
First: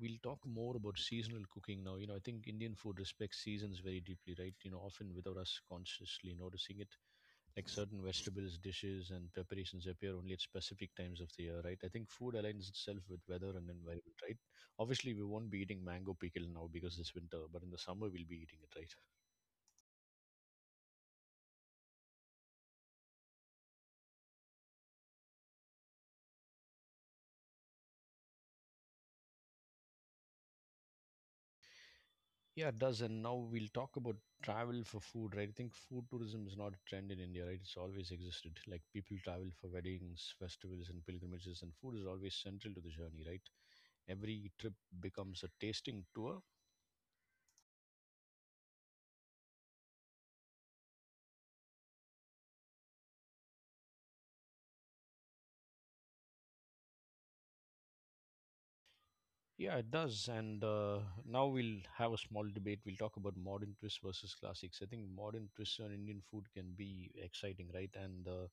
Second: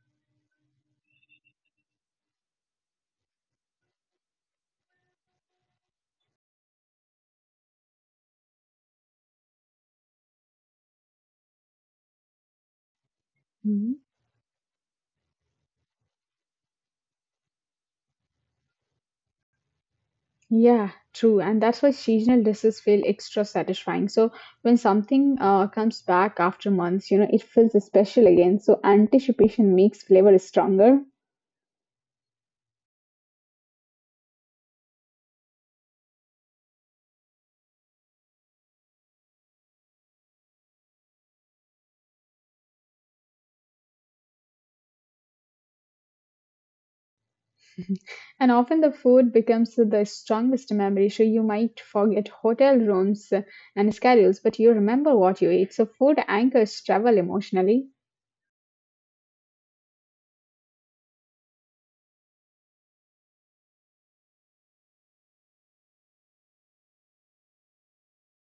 Speaker 1: We'll talk more about seasonal cooking now. You know, I think Indian food respects seasons very deeply, right? You know, often without us consciously noticing it. Like certain vegetables, dishes, and preparations appear only at specific times of the year, right? I think food aligns itself with weather and
Speaker 2: Mm-hmm.
Speaker 1: environment, right? Obviously, we won't be eating mango pickle now because it's winter, but in the summer, we'll be eating it, right?
Speaker 2: Yeah, true. And that's why seasonal dishes feel extra satisfying. So when something comes back after months, it feels special again. So anticipation makes flavor stronger.
Speaker 1: Yeah, it does. And now we'll talk about travel for food, right? I think food tourism is not a trend in India, right? It's always existed. Like people travel for weddings, festivals, and pilgrimages, and food is always central to the journey, right? Every trip becomes a tasting tour.
Speaker 2: And often the food becomes the strongest memory. So you might forget hotel rooms and schedules, but you remember what you ate. So food anchors travel emotionally.
Speaker 1: Yeah, it does. And now we'll have a small debate. We'll talk about modern twists versus classics. I think modern twists on Indian food can be exciting, right? And uh,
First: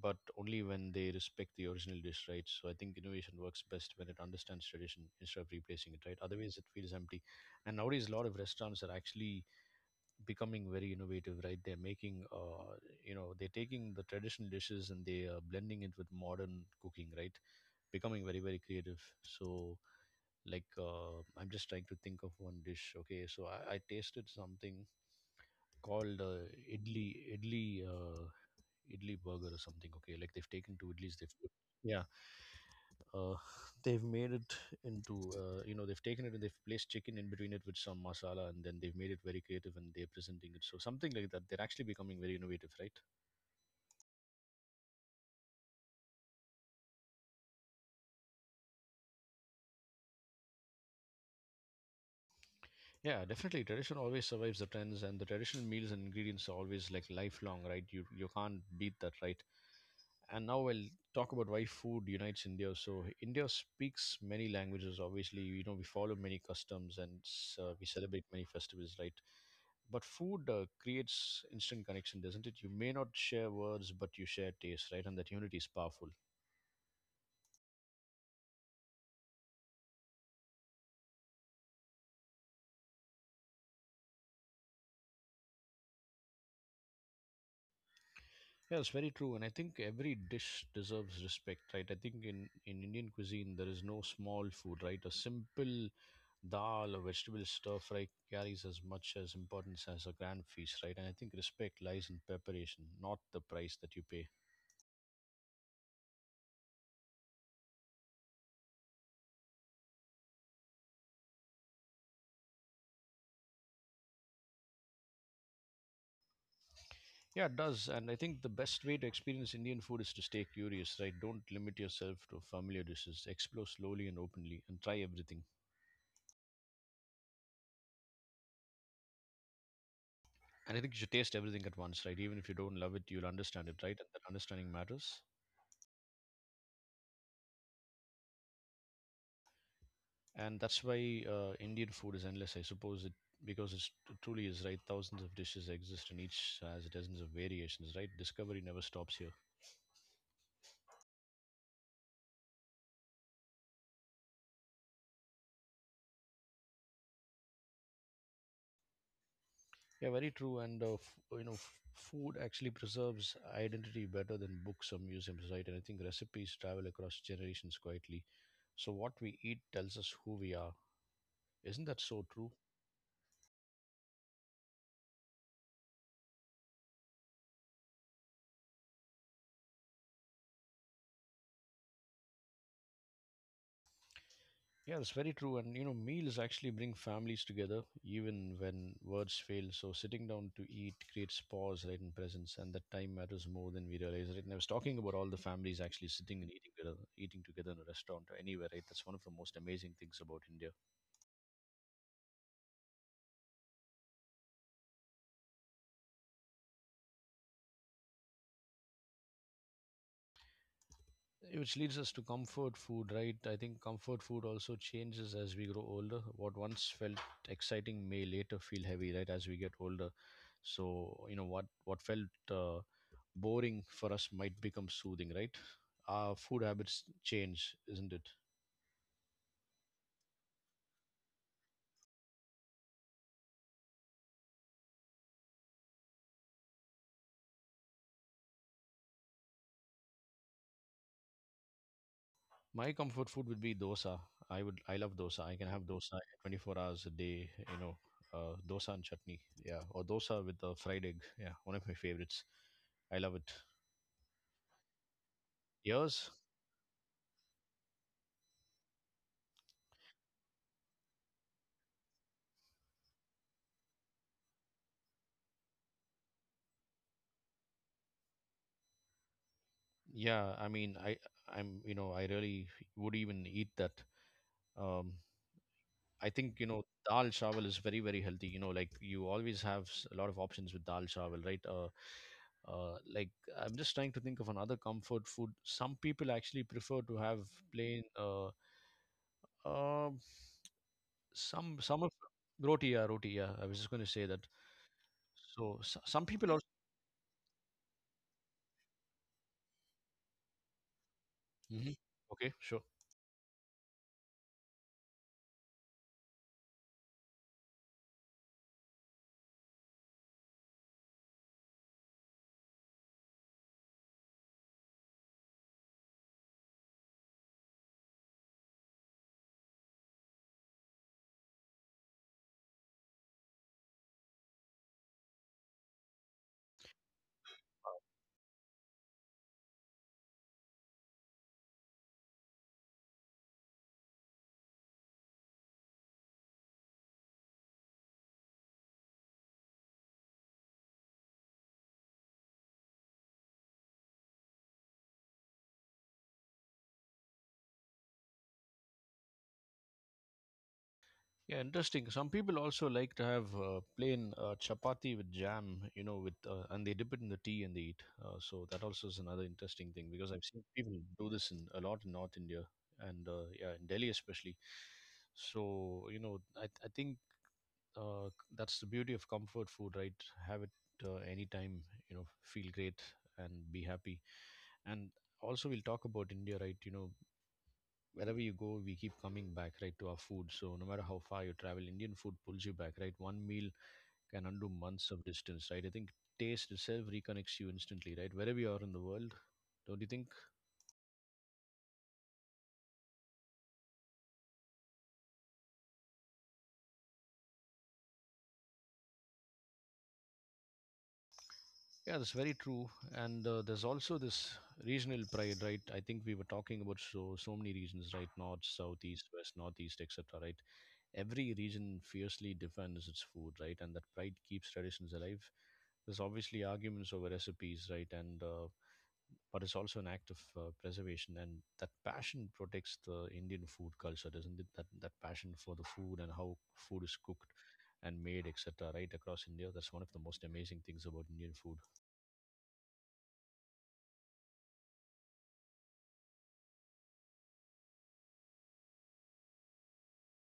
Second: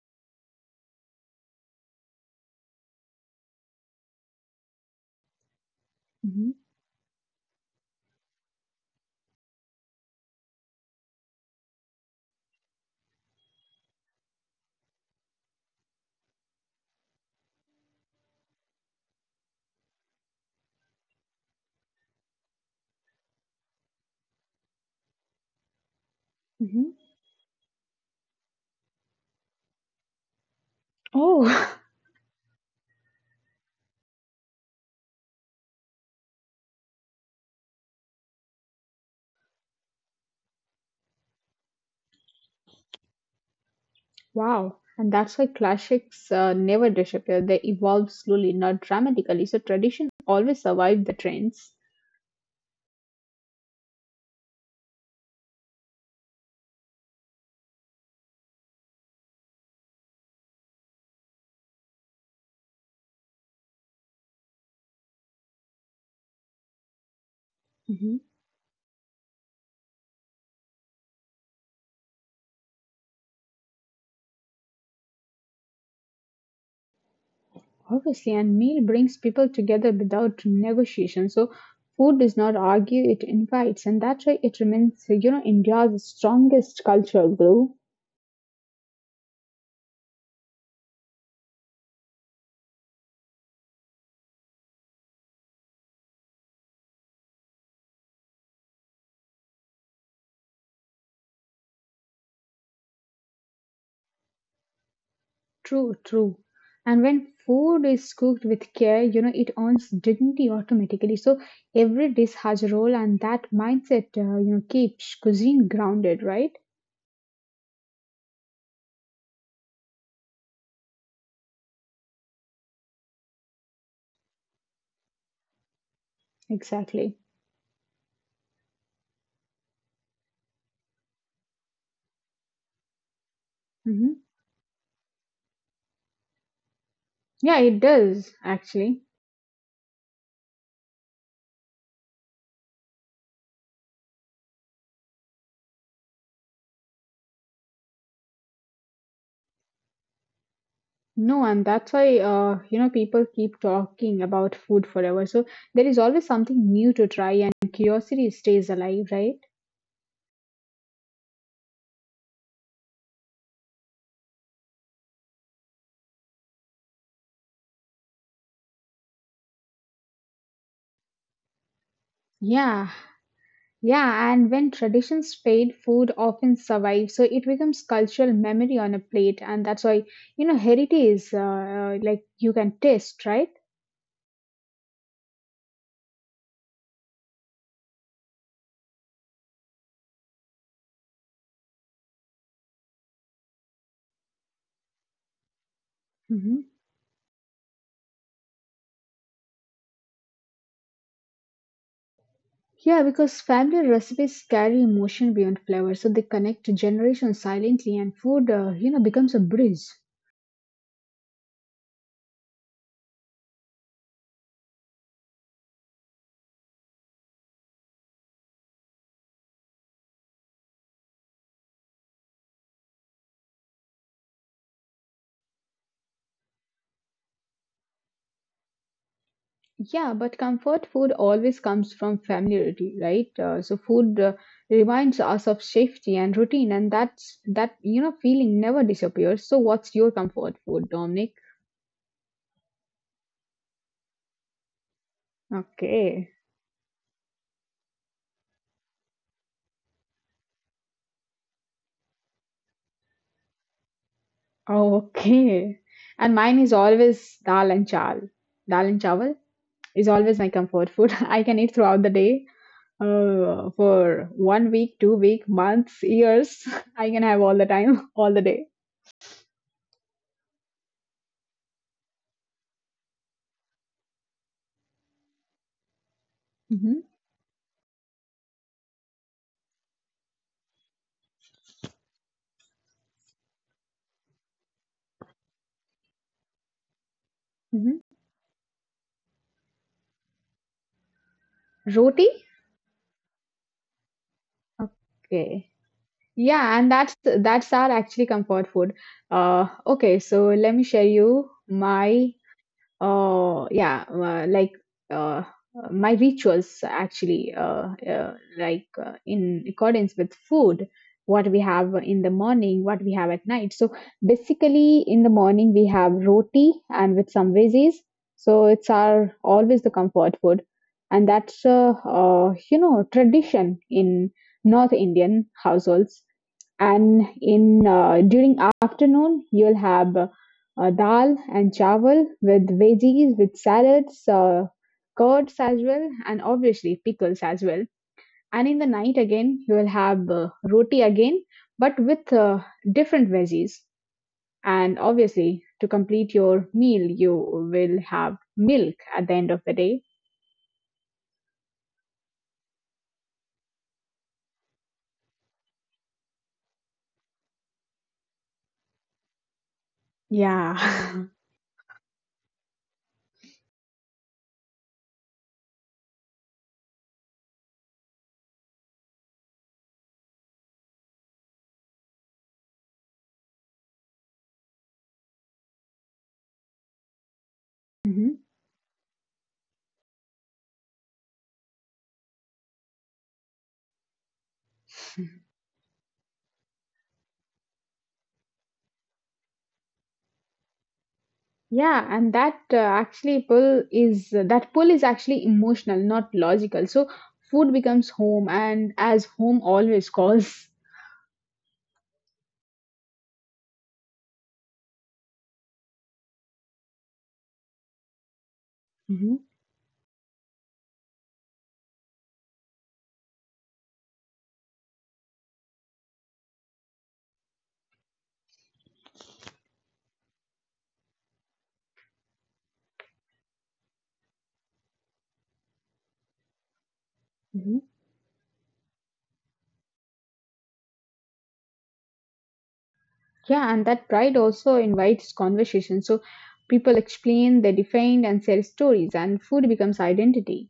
Speaker 1: but only when they respect the original dish, right? So I think innovation works best when it understands tradition instead of replacing it, right?
Speaker 2: hmm
Speaker 1: Otherwise, it feels empty. And nowadays, a lot of restaurants are actually becoming very innovative, right? They're making, you know, they're taking the traditional dishes and they are blending it with modern cooking, right? Becoming very, very creative. So like I'm just trying to think of one dish. Okay, so I tasted something called
Speaker 2: hmm
Speaker 1: idli idli uh, idli burger or something. Okay, like they've taken two idlis, they've
Speaker 2: Oh,
Speaker 1: put,
Speaker 2: (laughs)
Speaker 1: yeah, uh, (sighs) they've made it into, you know, they've taken it and they've placed chicken in between it with some masala, and then they've made it very creative and they're presenting it. So something like that, they're actually becoming very innovative, right?
Speaker 2: wow, and that's why classics never disappear. They evolve slowly, not dramatically. So tradition always survive the trends.
Speaker 1: Yeah, definitely tradition always survives the trends, and the traditional meals and ingredients are always like lifelong, right? You can't beat that, right? And now I'll talk about why food unites India. So India speaks many languages. Obviously, you know, we follow many customs and we
Speaker 2: Mhm.
Speaker 1: celebrate many festivals, right? But food creates instant connection, doesn't it? You may not share words, but you share taste, right? And that unity is powerful.
Speaker 2: Obviously, and meal brings people together without negotiation. So food does not argue; it invites, and that's why it remains, India's strongest cultural glue.
Speaker 1: Yeah, it's very true. And I think every dish deserves respect, right? I think in Indian cuisine, there is no small food, right? A simple dal or vegetable stir fry carries as much as importance as a grand feast, right? And I think respect lies in preparation, not the price that you pay.
Speaker 2: True, true. And when food is cooked with care, it earns dignity automatically. So every dish has a role, and that mindset, keeps cuisine grounded, right?
Speaker 1: Yeah, it does. And I think the best way to experience Indian food is to stay curious, right? Don't limit yourself to familiar dishes. Explore slowly and openly and try everything.
Speaker 2: Exactly.
Speaker 1: And I think you should taste everything at once, right? Even if you don't love it, you'll understand it, right?
Speaker 2: hmm
Speaker 1: And that understanding matters.
Speaker 2: Yeah, it does actually.
Speaker 1: And that's why Indian food is endless, I suppose. It it truly is, right. Thousands of dishes exist, and each has dozens of variations. Right, discovery never stops here.
Speaker 2: No, and that's why people keep talking about food forever. So there is always something new to try, and curiosity stays alive, right?
Speaker 1: Yeah, very true. And food actually preserves identity better than books or museums, right? And I think recipes travel across generations quietly. So what we eat tells us who we are. Isn't that so true?
Speaker 2: Yeah, yeah. And when traditions fade, food often survives. So it becomes cultural memory on a plate, and that's why heritage is like you can taste, right?
Speaker 1: Yeah, that's very true. And you know, meals actually bring families together, even when words fail. So sitting down to eat creates pause, right, and presence, and that time matters more than we realize. Right, and I was talking about all the families actually sitting and
Speaker 2: hmm
Speaker 1: eating together in a restaurant or anywhere. Right, that's one of the most amazing things about India.
Speaker 2: Yeah, because family recipes carry emotion beyond flavor, so they connect generations silently, and food, becomes a bridge.
Speaker 1: Eh, which leads us to comfort food. Right, I think comfort food also changes as we grow older. What once felt exciting may later feel heavy. Right, as we get older. So you know what felt. Boring for us might become soothing, right? Our food habits change, isn't it?
Speaker 2: Yeah, but comfort food always comes from familiarity, right? So food reminds us of safety and routine, and that's that feeling never disappears. So, what's your comfort food, Dominic?
Speaker 1: My comfort food would be dosa. I love dosa. I can have dosa
Speaker 2: Okay,
Speaker 1: 24 hours a day, dosa and chutney. Yeah. Or dosa with a fried egg. Yeah. One of my favorites. I love it.
Speaker 2: oh, okay, and
Speaker 1: Yours?
Speaker 2: mine is always dal and chal. Dal and chawal is always my comfort food. (laughs) I can eat throughout the day. For one week, 2 week, months, years, (laughs) I can have all the time, (laughs) all the day.
Speaker 1: Yeah. I mean, I, I'm, you know, I really would even eat that. Um, I think,
Speaker 2: hmm
Speaker 1: dal chawal is very, very healthy. Like you always have a lot of options with dal chawal, right? Like I'm just trying to think of another comfort food. Some people actually prefer to have
Speaker 2: hmm
Speaker 1: plain um some of
Speaker 2: Roti.
Speaker 1: roti. Yeah, roti. Yeah, I was just going to say that.
Speaker 2: Okay.
Speaker 1: So s some people also.
Speaker 2: Yeah, and that's our actually comfort food. Okay, so let me share you
Speaker 1: Mhm.
Speaker 2: my
Speaker 1: Okay, sure.
Speaker 2: oh, yeah, uh, my rituals actually, like in accordance with food, what we have in the morning, what we have at night. So basically, in the morning we have roti and with some veggies. So it's our always the comfort food, and that's tradition in North Indian households and in during afternoon you'll have dal and chawal with veggies, with salads, curds as well, and obviously pickles as well. And in the night again, you will have roti again, but with different veggies. And obviously, to complete your meal, you will have milk at the end of the day.
Speaker 1: Yeah, interesting. Some people also like to have plain chapati with jam, you know, with and they dip it in the tea and they eat. So that also is another interesting thing because I've seen
Speaker 2: Yeah.
Speaker 1: people do this in a lot in North India and yeah, in Delhi especially. So I think, uh, that's the beauty of comfort food, right? Have it anytime, you know feel great and be happy. And also we'll talk about India, right? you know
Speaker 2: (laughs) hmm
Speaker 1: wherever you go, we keep coming back, right, to our food. So no matter how far you travel, Indian food pulls you back, right? One meal can undo months of distance, right? I think taste itself reconnects you instantly, right, wherever you are in the world. Don't you think?
Speaker 2: Yeah, and that actually pull is that pull is actually emotional, not logical. So food becomes home, and as home always (laughs) calls.
Speaker 1: Yeah, that's very true. And there's also this regional pride, right? I think we were talking about so many regions, right? North, south,
Speaker 2: Mm-hmm.
Speaker 1: east, west, northeast, etc., right? Every region fiercely defends its food, right? And that pride keeps traditions alive. There's obviously arguments over recipes, right? And but it's also an act of preservation, and that passion protects the Indian food culture, doesn't it? That passion for the food and how food is cooked
Speaker 2: Mhm.
Speaker 1: and made, etc. Right across India, that's one of the most amazing things about Indian food.
Speaker 2: Yeah, and that pride also invites conversation. So people explain, they defend, and share stories, and food becomes identity.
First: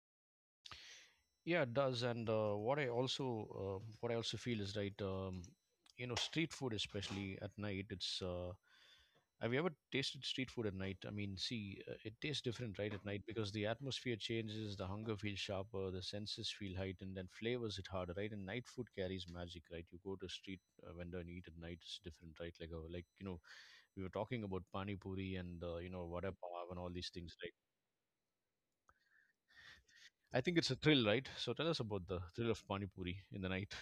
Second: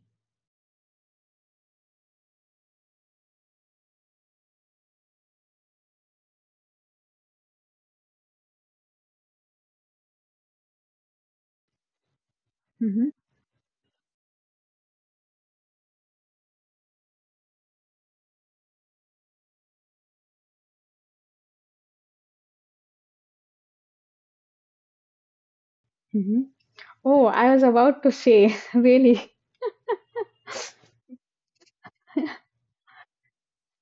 Speaker 1: Yeah, it does. And what I also feel is right. Street food, especially at night, it's have you ever tasted street food at night? I mean, see, it tastes different, right, at
Speaker 2: hmm
Speaker 1: night because the atmosphere changes, the hunger feels sharper, the senses feel heightened, and flavors hit harder, right? And night food carries magic, right? You go to a street vendor and eat at night, it's different, right? Like, we were talking about pani puri and vada
Speaker 2: hmm
Speaker 1: pav and all these
Speaker 2: Oh,
Speaker 1: things,
Speaker 2: I
Speaker 1: right?
Speaker 2: was about to say, (laughs) really.
Speaker 1: I think it's a thrill, right? So tell us about the thrill of pani puri in the night.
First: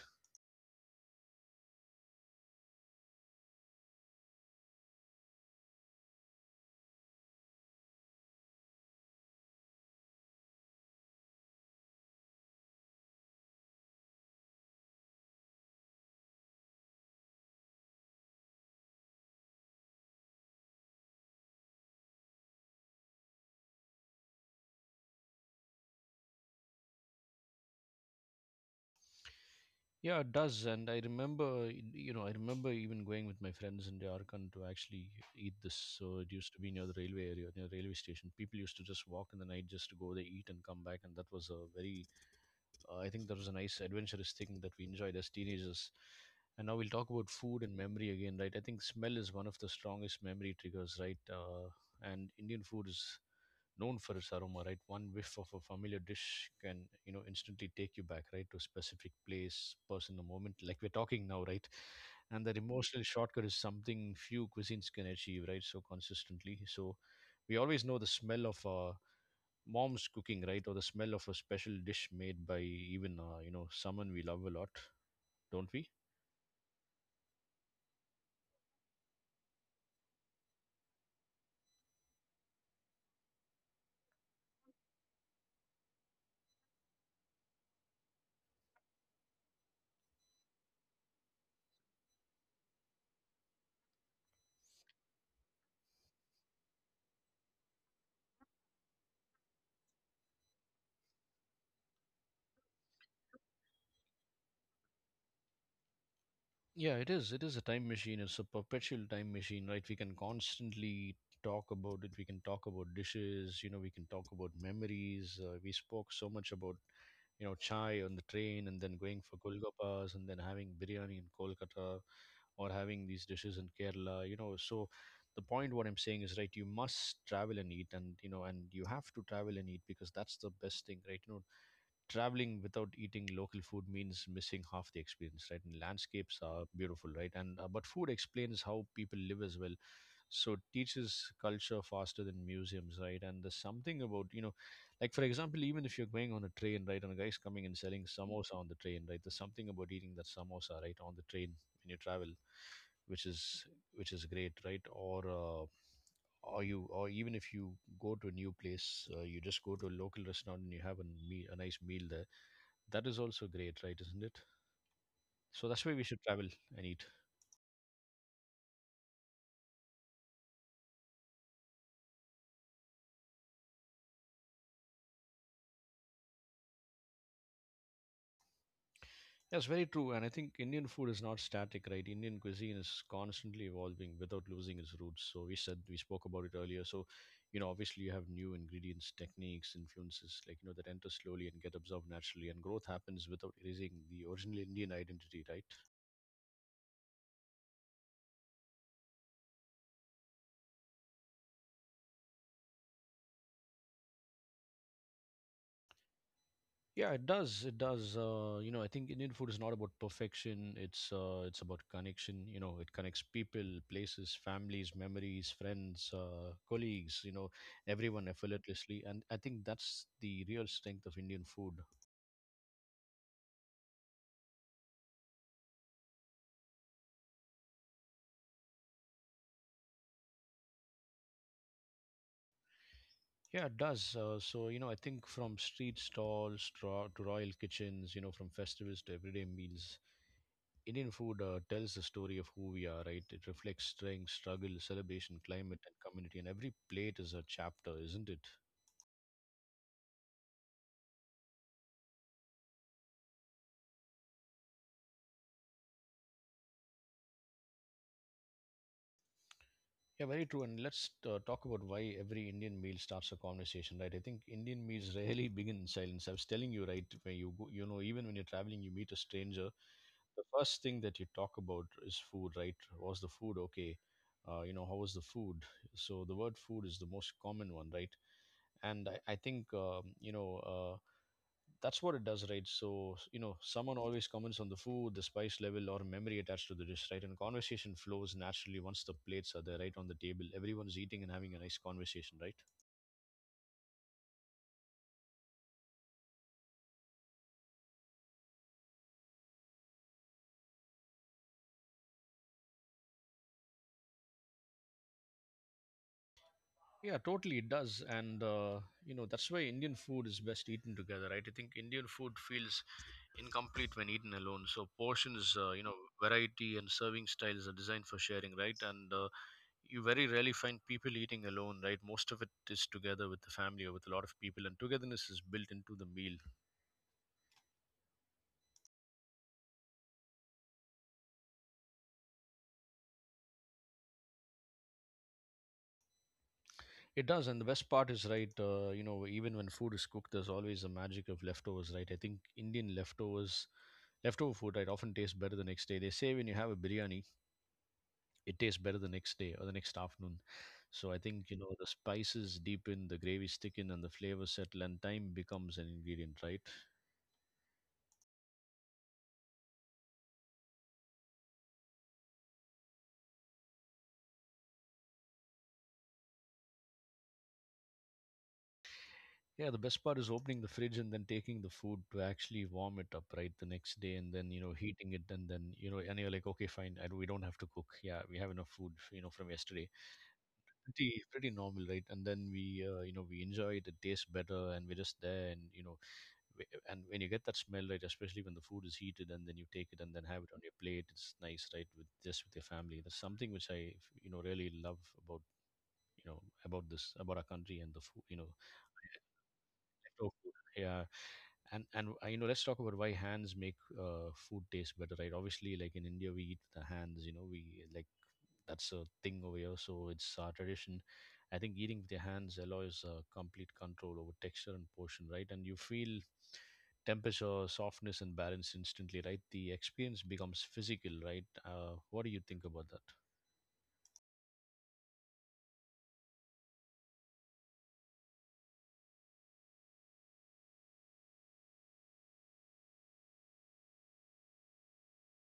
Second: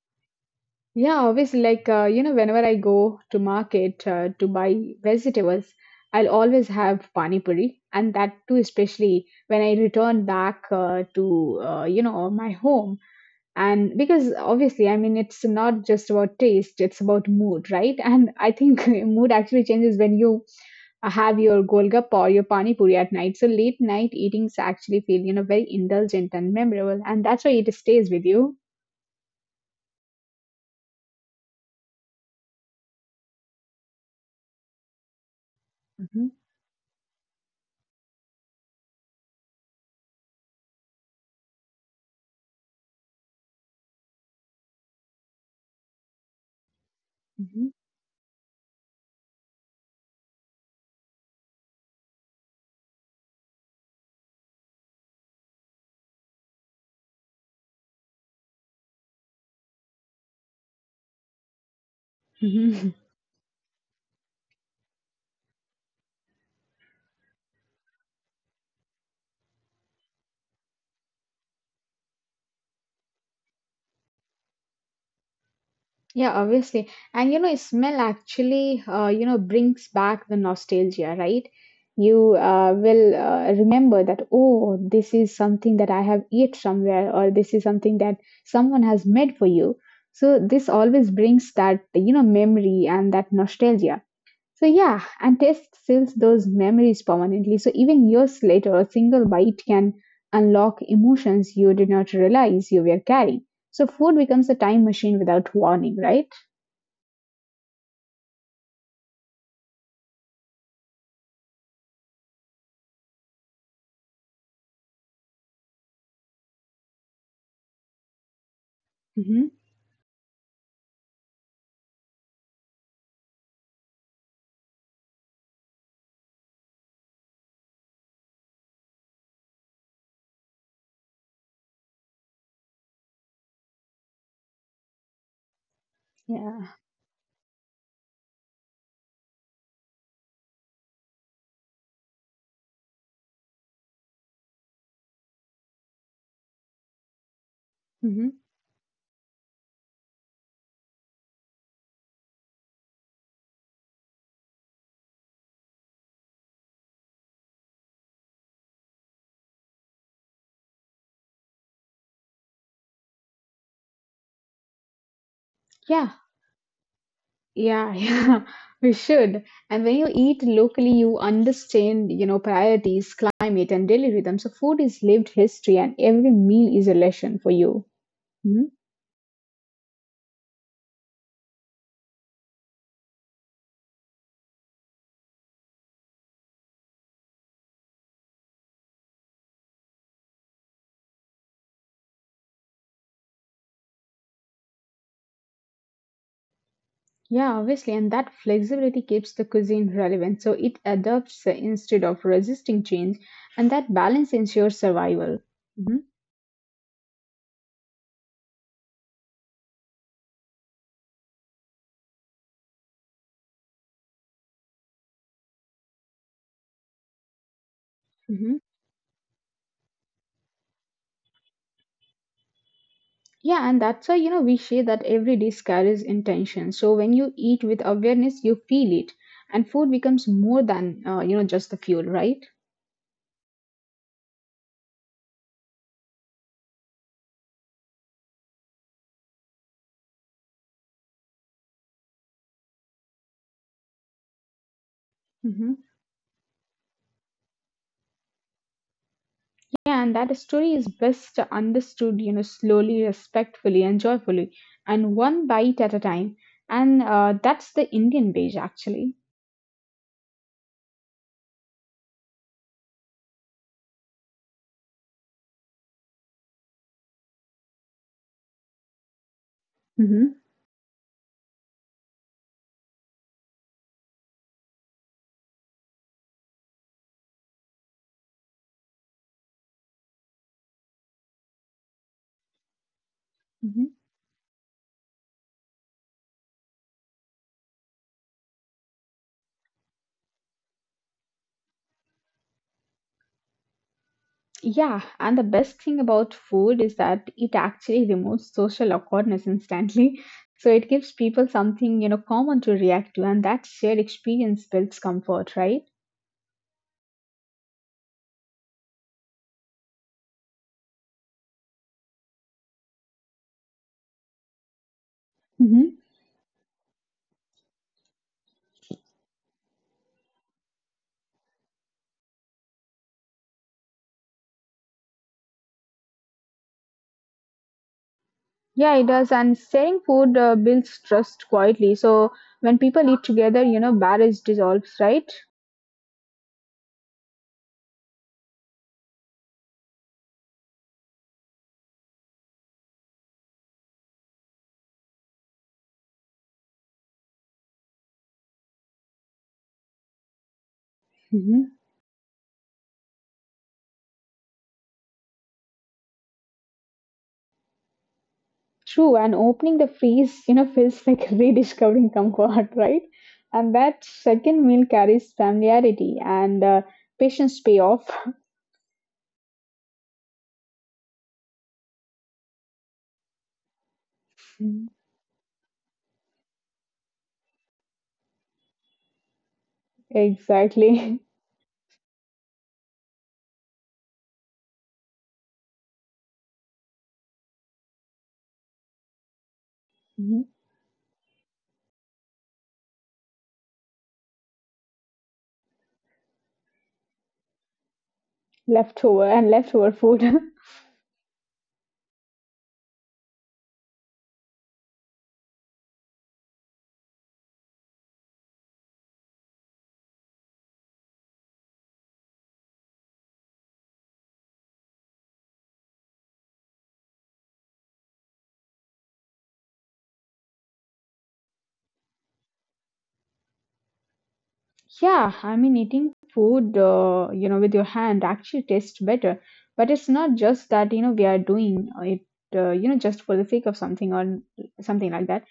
Speaker 2: Yeah, obviously, like, whenever I go to market to buy vegetables, I'll always have pani puri, and that too, especially when I return back my home. And because obviously I mean it's not just about taste, it's about mood, right? And I think (laughs) mood actually changes when you have your golgappa or your pani puri at night. So late night eatings actually feel, very indulgent and memorable, and that's why it stays with you.
Speaker 1: Yeah, it does, and I remember, you know, I remember even going with my friends in Darkan to actually eat this. So it
Speaker 2: hmm
Speaker 1: used to be near the railway area, near the railway station. People used to just walk in the night just to go there, eat, and come back, and that was a very, I think, that was a nice adventurous thing that we enjoyed as teenagers. And now we'll talk about food and memory again, right? I think smell is one of the strongest memory triggers, right? And Indian food is known for its aroma, right? One whiff of a familiar dish can, you know, instantly take you back, right, to a specific place, person, a moment, like we're talking now, right? And that
Speaker 2: hmm
Speaker 1: emotional
Speaker 2: (laughs)
Speaker 1: shortcut is something few cuisines can achieve, right? So consistently. So we always know the smell of mom's cooking, right, or the smell of a special dish made by even, someone we love a lot, don't we?
Speaker 2: Yeah, obviously. And you know, smell actually, brings back the nostalgia, right? You will remember that, oh, this is something that I have eat somewhere, or this is something that someone has made for you. So this always brings that, memory and that nostalgia. So yeah, and taste seals those memories permanently. So even years later, a single bite can unlock emotions you did not realize you were carrying. So food becomes a time machine without warning, right?
Speaker 1: Yeah, it is. It is a time machine. It's a perpetual time machine, right? We can constantly talk about it. We can talk about dishes. You know, we can talk about memories. We spoke so much about chai on the train and then going for
Speaker 2: Mm-hmm.
Speaker 1: Golgappas and then having biryani in Kolkata or having these dishes in Kerala, you know. So the point what I'm saying is, right, you must travel and eat and you have to travel and eat because that's the best thing, right? You know, traveling without eating local food means missing half the experience, right? And landscapes are
Speaker 2: Yeah.
Speaker 1: beautiful, right? And but food explains how people live as well. So it teaches culture faster than museums, right? And there's something about, you know, like for example, even if you're going on a train, right, and a guy's coming and selling
Speaker 2: Mm-hmm.
Speaker 1: samosa on the train, right? There's something about eating that samosa, right, on the train when you travel, which is which is great, right? Or you or even if you go to a new place, you just go to a local restaurant and you have a nice meal there, that is also great, right? Isn't it? So that's why
Speaker 2: Yeah.
Speaker 1: we
Speaker 2: Yeah. (laughs)
Speaker 1: should travel and eat.
Speaker 2: Yeah. We should. And when you eat locally, you understand, priorities, climate, and daily rhythm. So food is lived history, and every meal is a lesson for you. hmm
Speaker 1: Yes, very true. And I think Indian food is not static, right? Indian cuisine is constantly evolving without losing its roots. So we said we spoke about it earlier. So, you know, obviously you have new ingredients, techniques, influences, like you know, that enter slowly and get absorbed naturally, and growth happens without erasing the original Indian identity, right?
Speaker 2: Yeah, obviously. And that flexibility keeps the cuisine relevant. So it adapts instead of resisting change, and that balance ensures survival. Mm-hmm.
Speaker 1: Yeah, it does. It does. I think Indian food is not about perfection. It's about connection. You know, it connects people, places, families, memories, friends, colleagues. You know, everyone
Speaker 2: Mm-hmm.
Speaker 1: effortlessly, and I think that's the real strength of Indian food.
Speaker 2: Yeah, and that's why we say that every dish carries intention. So when you eat with awareness, you feel it, and food becomes more than just the fuel, right?
Speaker 1: Yeah, it does. So I think from street stalls to royal kitchens, you know, from festivals to everyday meals, Indian food tells the story of who we are. Right? It reflects strength, struggle, celebration,
Speaker 2: hmm
Speaker 1: climate, and community. And every plate is a chapter, isn't it?
Speaker 2: Yeah, and that story is best understood, slowly, respectfully, and joyfully, and one bite at a time. And that's the Indian way, actually.
Speaker 1: Yeah, very true. And let's talk about why every Indian meal starts a conversation, right? I think Indian meals (laughs) rarely begin in silence. I was telling you, right, where you go, you know, even when you're traveling, you meet a stranger.
Speaker 2: hmm
Speaker 1: The first thing that you talk about is food, right? Was the food okay? How was the food? So the word food is the most common one, right? And I think, that's what it does, right? So, you know, someone always comments on the food, the spice level, or memory attached to the dish, right? And conversation flows naturally once the plates are there, right, on the table. Everyone's eating and having a nice conversation, right?
Speaker 2: Yeah, and the best thing about food is that it actually removes social awkwardness instantly. So it gives people something, common to react to, and that shared experience builds comfort, right?
Speaker 1: Yeah, totally, it does. And that's why Indian food is best eaten together, right? I think Indian food feels incomplete when eaten alone. So, portions,
Speaker 2: hmm
Speaker 1: variety and serving styles are designed for sharing, right? And, you very rarely find people eating alone, right? Most of it is together with the family or with a lot of people, and togetherness is built into the meal.
Speaker 2: Yeah, it does. And sharing food builds trust quietly. So when people eat together, barriers dissolves, right?
Speaker 1: It does, and the best part is, right? Even when food is cooked, there's always the magic of leftovers, right? I think Indian leftovers, leftover food, right, often tastes better the next day. They say when you have a biryani, it tastes better the next day or the next afternoon. So I think you know
Speaker 2: hmm
Speaker 1: the spices deepen, the gravies thicken, and the flavors settle, and time becomes an ingredient, right?
Speaker 2: True. And opening the freeze, feels like (laughs) rediscovering comfort, right? And that second meal carries familiarity and patience pay off.
Speaker 1: Yeah, the best part is opening the fridge and then taking the food to actually warm it up, right, the next day and then, you know,
Speaker 2: (laughs)
Speaker 1: heating it and then, you know, and you're like, okay, fine, and we don't have to cook. Yeah, we have enough food, you know, from yesterday.
Speaker 2: Exactly.
Speaker 1: Pretty
Speaker 2: (laughs)
Speaker 1: pretty normal, right? And then we enjoy it, it tastes better and we're just there we, and when you get that smell, right, especially when the food is heated and then you take it and then have
Speaker 2: Mhm.
Speaker 1: it on your plate, it's nice, right, with just with your family. That's something which I, you know, really love about, you know, about this about our country and the food,
Speaker 2: Leftover and leftover food.
Speaker 1: leftover food.
Speaker 2: (laughs)
Speaker 1: Yeah, and you know, let's talk about why hands make food taste better, right? Obviously, like in India we eat with the hands, you know. We like that's a thing over here, so it's our tradition. I think eating with your hands allows complete control over texture and portion, right? And you feel temperature, softness and balance instantly, right? The experience becomes physical, right? What do you think about that?
Speaker 2: Yeah, I mean, eating food, with your hand actually tastes better. But it's not just that, we are doing it, just for the sake of something or something like that.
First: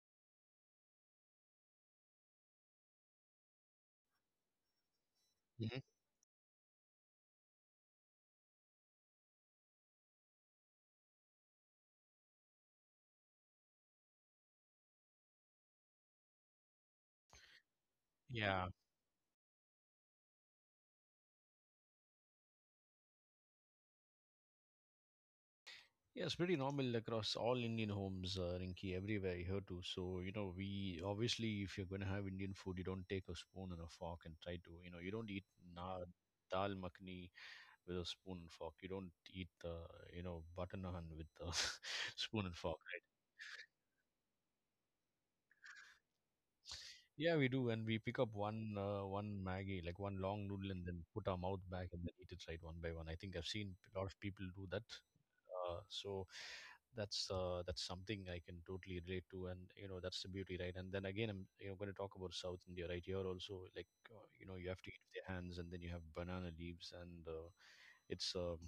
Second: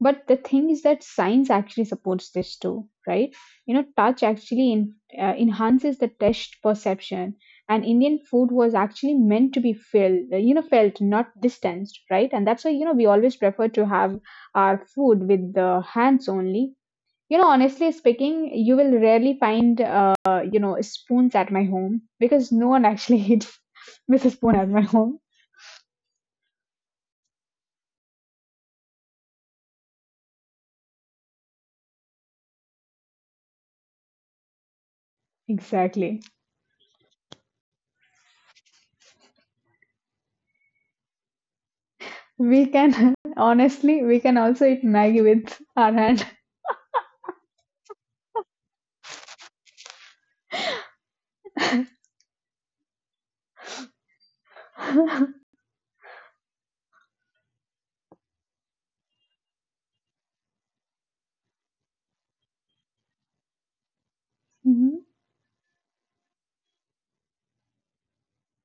Speaker 2: But the thing is that science actually supports this too, right? You know, touch actually
Speaker 1: Mhm.
Speaker 2: enhances the taste perception. And Indian food was actually meant to be felt, felt, not distanced, right? And that's why, we always prefer to have our food with the hands only. You know, honestly speaking,
Speaker 1: Yeah.
Speaker 2: you will rarely find, spoons at my home because no one actually (laughs) eats with a spoon at my home.
Speaker 1: Yes, pretty normal across all Indian homes, Rinki, everywhere here too. So, you know, we obviously, if you're going to have Indian food, you don't take a spoon and a fork and try to, you know, you don't eat na
Speaker 2: Exactly.
Speaker 1: dal makhni with a spoon and fork. You don't eat, you know, butter naan with a (laughs) spoon and
Speaker 2: We
Speaker 1: fork, right?
Speaker 2: can, (laughs) honestly, we can also eat Maggie with our hand.
Speaker 1: Yeah, we do, and we pick up one Maggie, like one long noodle, and then put our mouth back and then eat it, right, one by one. I think I've seen a lot of people do that.
Speaker 2: (laughs)
Speaker 1: So that's something I can totally relate to, and you know that's the beauty, right? And then again, I'm, you know, going to talk about South India, right? Here also, like, you know, you have to
Speaker 2: hmm
Speaker 1: eat with your hands, and then you have banana leaves, and it's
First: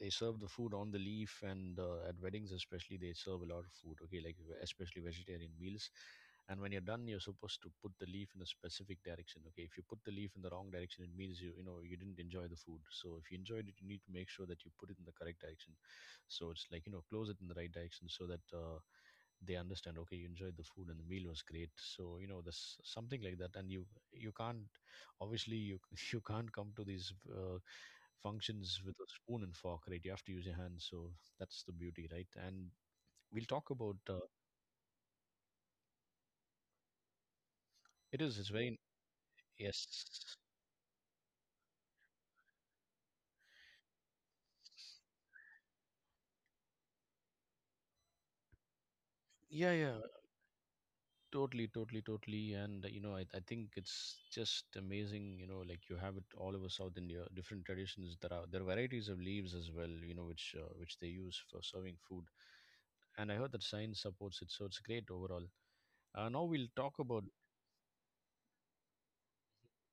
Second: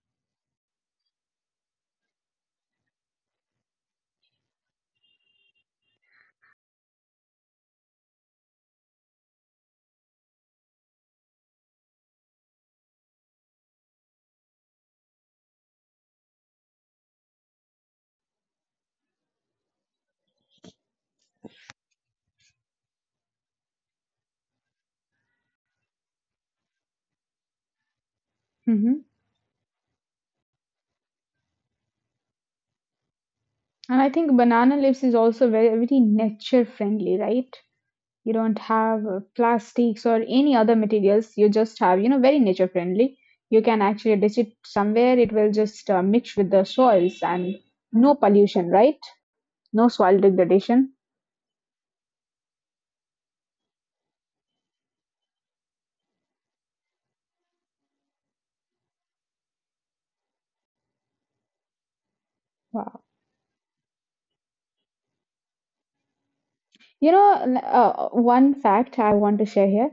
Speaker 1: they serve the food on the leaf, and at weddings especially they serve a lot of food, okay, like especially vegetarian meals. And when you're done, you're supposed to put the leaf in a specific direction. Okay, if you put the leaf in the wrong direction, it means you, you know, you didn't enjoy the food. So if you enjoyed it, you need to make sure that you put it in the correct direction. So it's like, you know, close it in the right direction so that they understand, okay, you enjoyed the food and the meal was great. So, you know, this something like that. And you can't obviously, you (laughs) you can't come to these functions with
Speaker 2: hmm
Speaker 1: a spoon and fork, right? You have to use your hands. So that's the beauty, right? And we'll talk about
Speaker 2: And I think banana leaves is also very, very nature friendly, right?
Speaker 1: it
Speaker 2: You
Speaker 1: is, it's
Speaker 2: don't
Speaker 1: very,
Speaker 2: have plastics or
Speaker 1: yes,
Speaker 2: any other materials. You just have, very nature friendly. You can actually ditch it somewhere. It will just mix with the soils and no pollution, right?
Speaker 1: yeah,
Speaker 2: No
Speaker 1: yeah.
Speaker 2: soil degradation.
Speaker 1: Totally and you know, I think it's just amazing, you know, like you have it all over South India, different traditions. There are varieties of leaves as well, you know, which they use for serving food.
Speaker 2: Wow.
Speaker 1: And I heard that science supports it, so it's great overall. Now we'll talk
Speaker 2: You
Speaker 1: about
Speaker 2: know, one fact I want to share here.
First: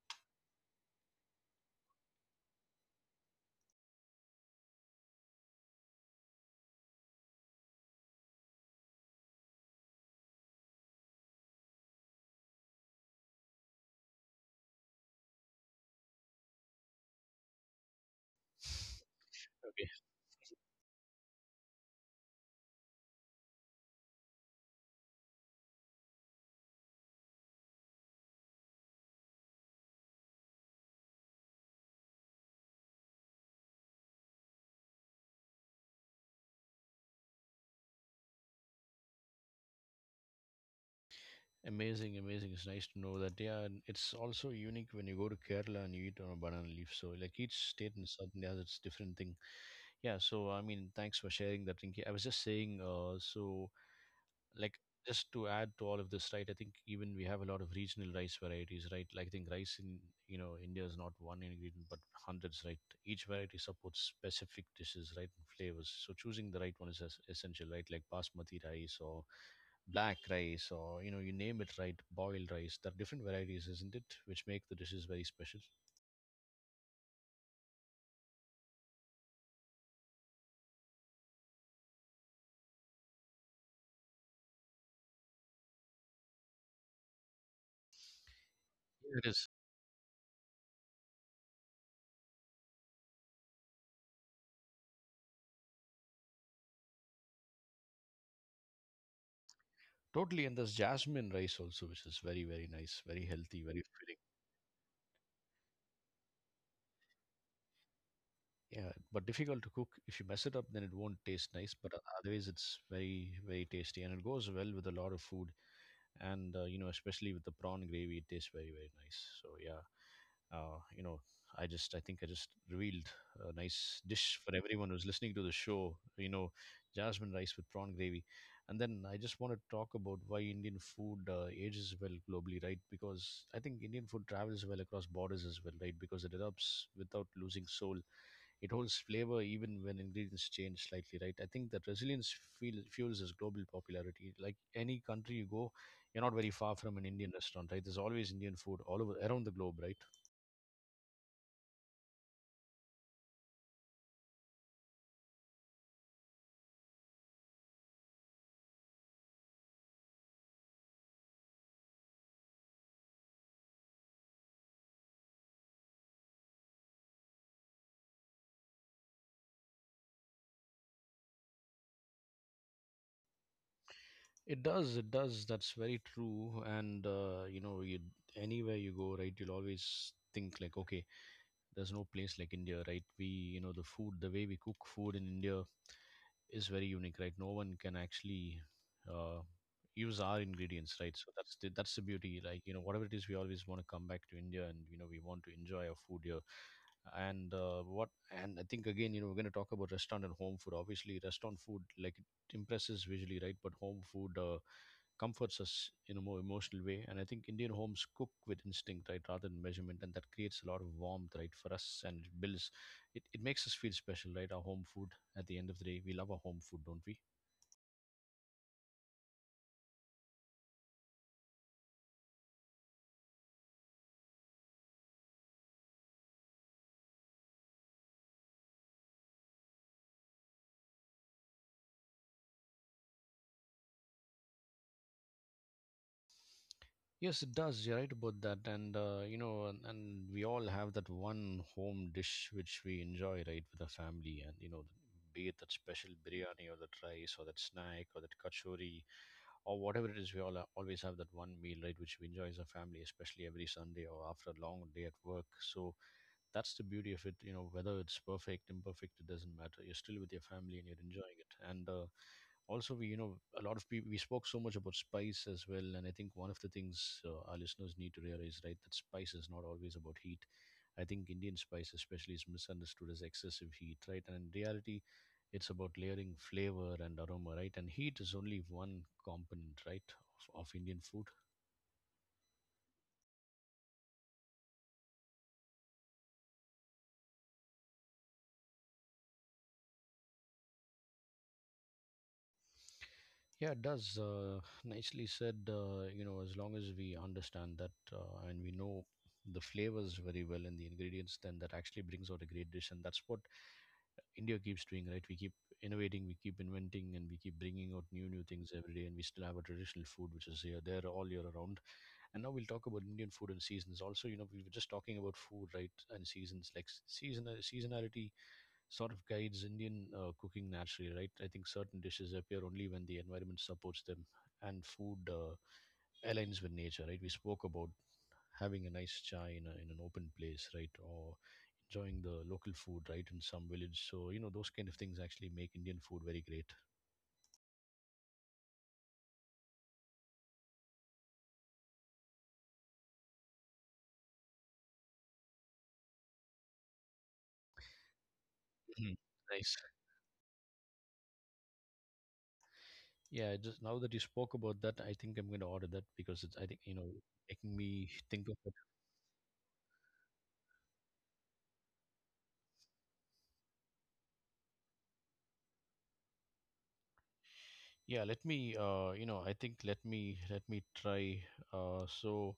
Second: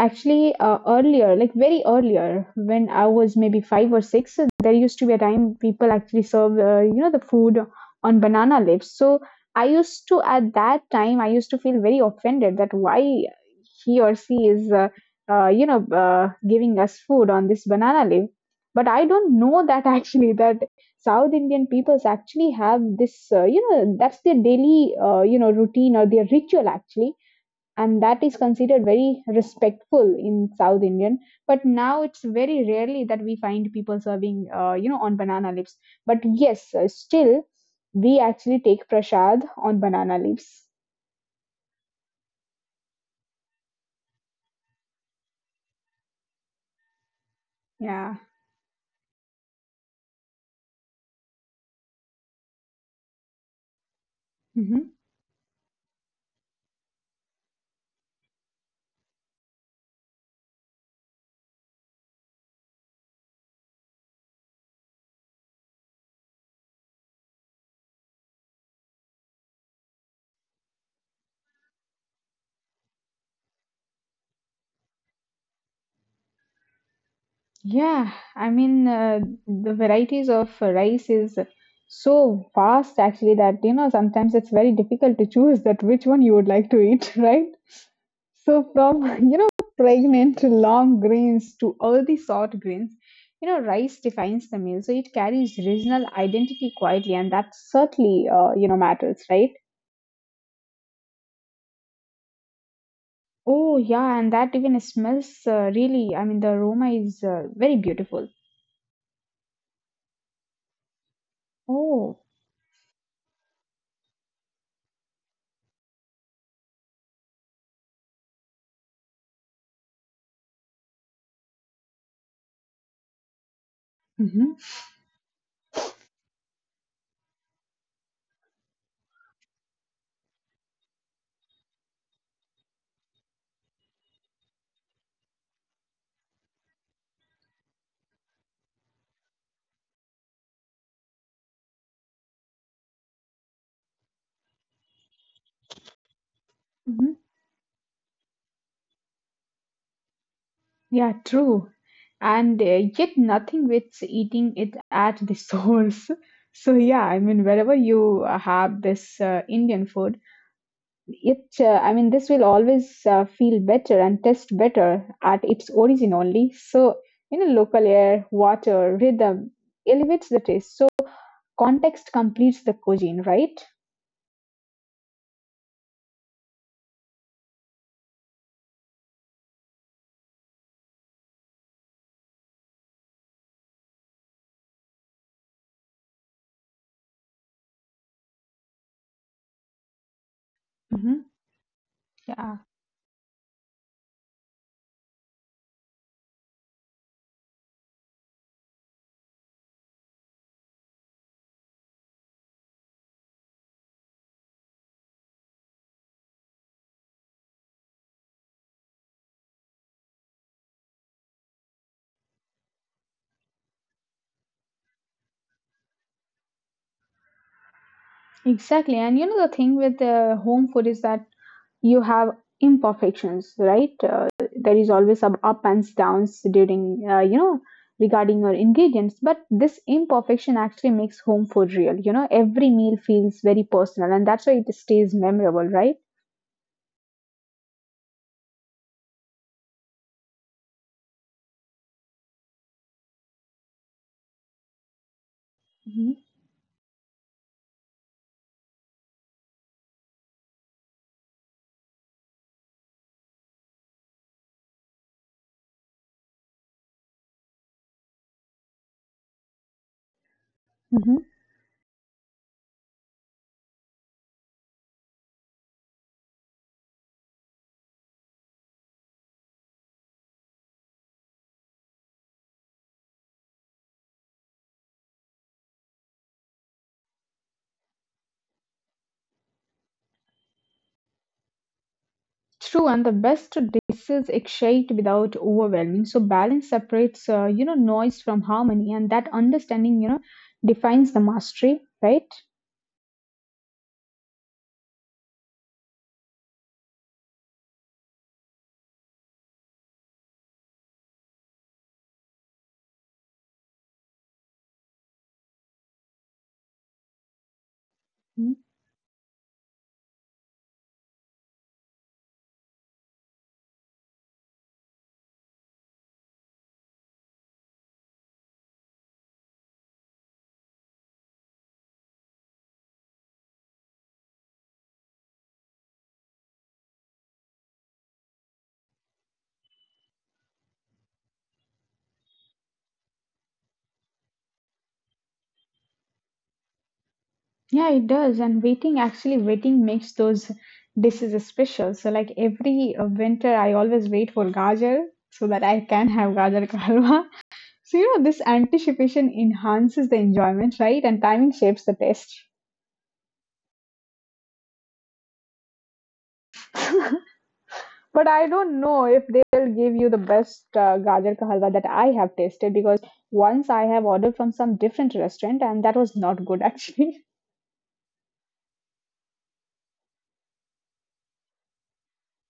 Speaker 2: Actually, earlier, like very earlier, when I was maybe five or six, there used to be a time people actually serve, the food on banana leaves. So I used to, at that time, I used to feel very offended that why he or she is, you know, giving us food on this banana leaf. But I don't
Speaker 1: (laughs)
Speaker 2: know that
Speaker 1: okay.
Speaker 2: (laughs) actually that South Indian peoples actually have this, that's their daily, routine or their ritual actually, and that is considered very respectful in South Indian. But now it's very rarely that we find people serving, on banana leaves. But yes, still we actually take prasad on banana leaves.
Speaker 1: Amazing, amazing. It's nice to know that. Yeah, and it's also unique when you go to Kerala and you eat on a banana leaf. So, like each state in
Speaker 2: Yeah.
Speaker 1: South India has its different thing. Yeah. So, I mean, thanks for sharing that, Rinki. I was just saying, so like
Speaker 2: Mhm.
Speaker 1: just to add to all of this, right? I think even we have a lot of regional rice varieties, right? Like I think rice in, you know, India is not one ingredient but hundreds, right? Each variety supports specific dishes, right, and flavors. So choosing the right one is essential, right? Like basmati rice or black rice or, you know, you name it, right, boiled rice. There are different varieties, isn't it, which make the dishes very special.
Speaker 2: Yeah, I mean, the varieties of rice is so vast actually that, sometimes it's very difficult to choose that which one you would like to eat, (laughs) right? So from,
Speaker 1: It
Speaker 2: (laughs) you
Speaker 1: is.
Speaker 2: know, pregnant to long grains to earthy sort grains, rice defines the meal. So it carries regional identity quietly, and that certainly, matters, right?
Speaker 1: Totally, and there's jasmine rice also, which is very, very nice, very healthy, very
Speaker 2: Oh,
Speaker 1: filling.
Speaker 2: yeah, and that even smells really, I mean, the aroma is very beautiful.
Speaker 1: Yeah, but difficult to cook. If you mess it up, then it won't taste nice. But
Speaker 2: Oh,
Speaker 1: otherwise, it's very, very tasty, and it goes well with a lot of food. And you know, especially with the prawn gravy, it tastes very, very nice. So yeah, you know, I think I just revealed a nice dish for
Speaker 2: mm-hmm,
Speaker 1: everyone who's listening to the show. You know, jasmine rice with prawn gravy. And then I just want to talk about why Indian food ages well globally, right? Because I think Indian food travels well across borders as well, right? Because it adapts without losing soul. It holds flavor even when ingredients change slightly, right? I think that fuels its global popularity. Like any country you go, you're not very far from an
Speaker 2: mm-hmm.
Speaker 1: Indian restaurant, right? There's always Indian food all over around the globe, right?
Speaker 2: Yeah, true. And yet nothing beats eating it at the (laughs) source. So yeah, I mean wherever you have this Indian food, it I mean this will always feel better and taste better at its origin only. So local air, water, rhythm elevates the taste. So context completes the cogene, right?
Speaker 1: It does, it does. That's very true. And you know, you, anywhere you go, right, you'll always think like, okay, there's no place like India, right? We, you know, the food, the way we cook food in India is very unique, right? No one can actually uh, use our ingredients, right? So
Speaker 2: Mm-hmm.
Speaker 1: that's the beauty. Like,
Speaker 2: Yeah,
Speaker 1: you know, whatever it is, we always want to come back to India, and you know, we want to enjoy our food here. And what? And I think again, you know, we're going to talk about restaurant and home food. Obviously, restaurant food, like, it impresses visually, right? But home food, comforts us in a more emotional way. And I think Indian homes cook with instinct, right, rather than measurement, and that creates a lot of warmth, right, for us, and it builds, it makes us feel special, right, our home food. At the end of the day, we love our home food, don't we?
Speaker 2: exactly. And you know, the thing with home food is that you have imperfections, right? There is always some up and downs during regarding your ingredients, but this imperfection actually makes home food real. You know every meal feels very personal, and that's why it stays memorable, right?
Speaker 1: Yes, it does. You're right about that. And, you know, and we all have that one home dish which we enjoy, right, with our family. And, you know, be it that special
Speaker 2: hmm
Speaker 1: biryani or that rice or that snack or that kachori or whatever it is, we all always have that one meal, right, which we enjoy as a family, especially every Sunday or after a long day at work. So that's the beauty of it. You know, whether it's perfect, imperfect, it doesn't matter. You're still with your family and you're
Speaker 2: hmm
Speaker 1: enjoying it. And, also, we, you know, a lot of people, we spoke so much about spice as well, and I think one of the things, our listeners need to realize, right, that spice is not always about heat. I think Indian spice especially is misunderstood as excessive heat, right? And in reality, it's about layering flavor and aroma, right? And heat is only one component, right, of Indian food.
Speaker 2: True, and the best dishes exchanged without overwhelming. So balance separates, noise from harmony, and that understanding, defines the mastery, right?
Speaker 1: Yeah, it does. Nicely said. You know, as long as we understand that, and we know the flavors very well and the ingredients, then that actually brings out a great dish. And that's what India keeps doing, right? We keep innovating, we keep inventing, and we keep bringing out new, new things every day. And we still have a traditional food, which is here, there all year around. And now we'll talk about Indian food and seasons. Also, you know, we were just talking about food, right? And seasons, like seasonality sort of guides Indian cooking naturally, right? I think certain dishes appear only when the environment supports them, and food aligns with nature, right? We spoke about having a nice chai in, in an open place, right, or enjoying the local food, right, in some village. So, you know, those kind of things actually make Indian food very great.
Speaker 2: Yeah, it does. And waiting, actually, waiting makes those dishes special. So, like every winter, I always wait for gajar so that I can have gajar ka halwa. (laughs) So, this
Speaker 1: Mhm.
Speaker 2: anticipation
Speaker 1: Nice.
Speaker 2: enhances the enjoyment, right? And timing shapes the taste.
Speaker 1: Yeah, I just, now that you spoke about that, I think I'm going to order that because it's, I think, you know, making me
Speaker 2: But
Speaker 1: think
Speaker 2: I
Speaker 1: of it.
Speaker 2: don't know if they'll give you the best gajar ka halwa that I have tasted because once I have ordered from some different restaurant and that was not good, actually.
Speaker 1: Yeah, let me, uh, you know, I think let me try. uh so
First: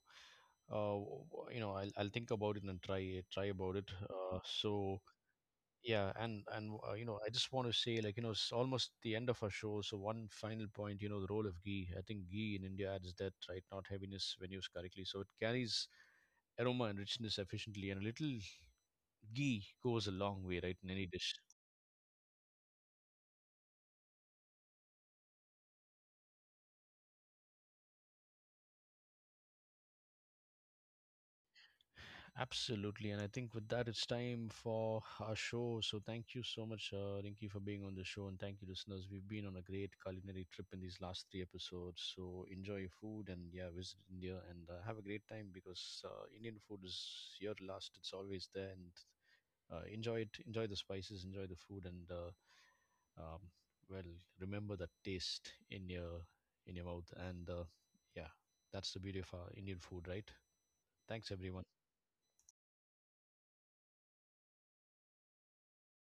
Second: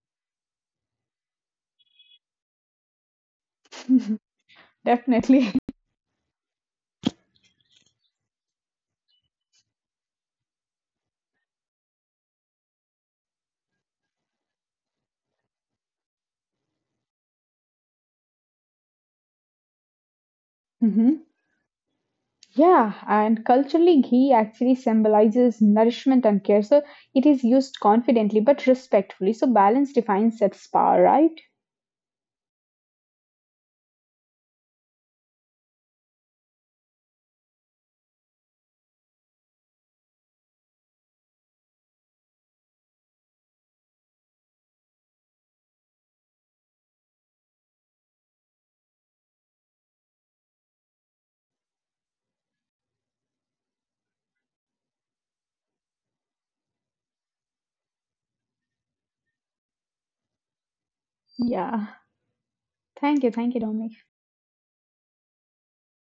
Speaker 1: you know, I'll think about it and try about it, uh,
Speaker 2: (laughs)
Speaker 1: so.
Speaker 2: Definitely.
Speaker 1: Yeah, and you know, I just want to say, like, you know, it's almost the end of our show. So one final point, you know, the role of ghee. I think ghee in India adds that, right, not heaviness, when used correctly. So it carries aroma and richness efficiently, and a little ghee goes a long way, right, in any
Speaker 2: (laughs)
Speaker 1: dish.
Speaker 2: Yeah, and culturally, ghee actually symbolizes nourishment and care. So it is used confidently but respectfully. So balance defines that spa, right?
Speaker 1: Absolutely. And I think with that, it's time for our show. So thank you so much, Rinki, for being on the show. And thank you, listeners. We've been on a great culinary trip in these last three episodes. So enjoy your food and, yeah, visit India and have a great time because Indian food is here to last. It's always there. And enjoy it. Enjoy the spices, enjoy the food. And, um, well, remember that taste in your mouth. And, yeah, that's the beauty of our Indian food, right? Thanks, everyone.
Speaker 2: Yeah. Thank you. Thank you, Dominic.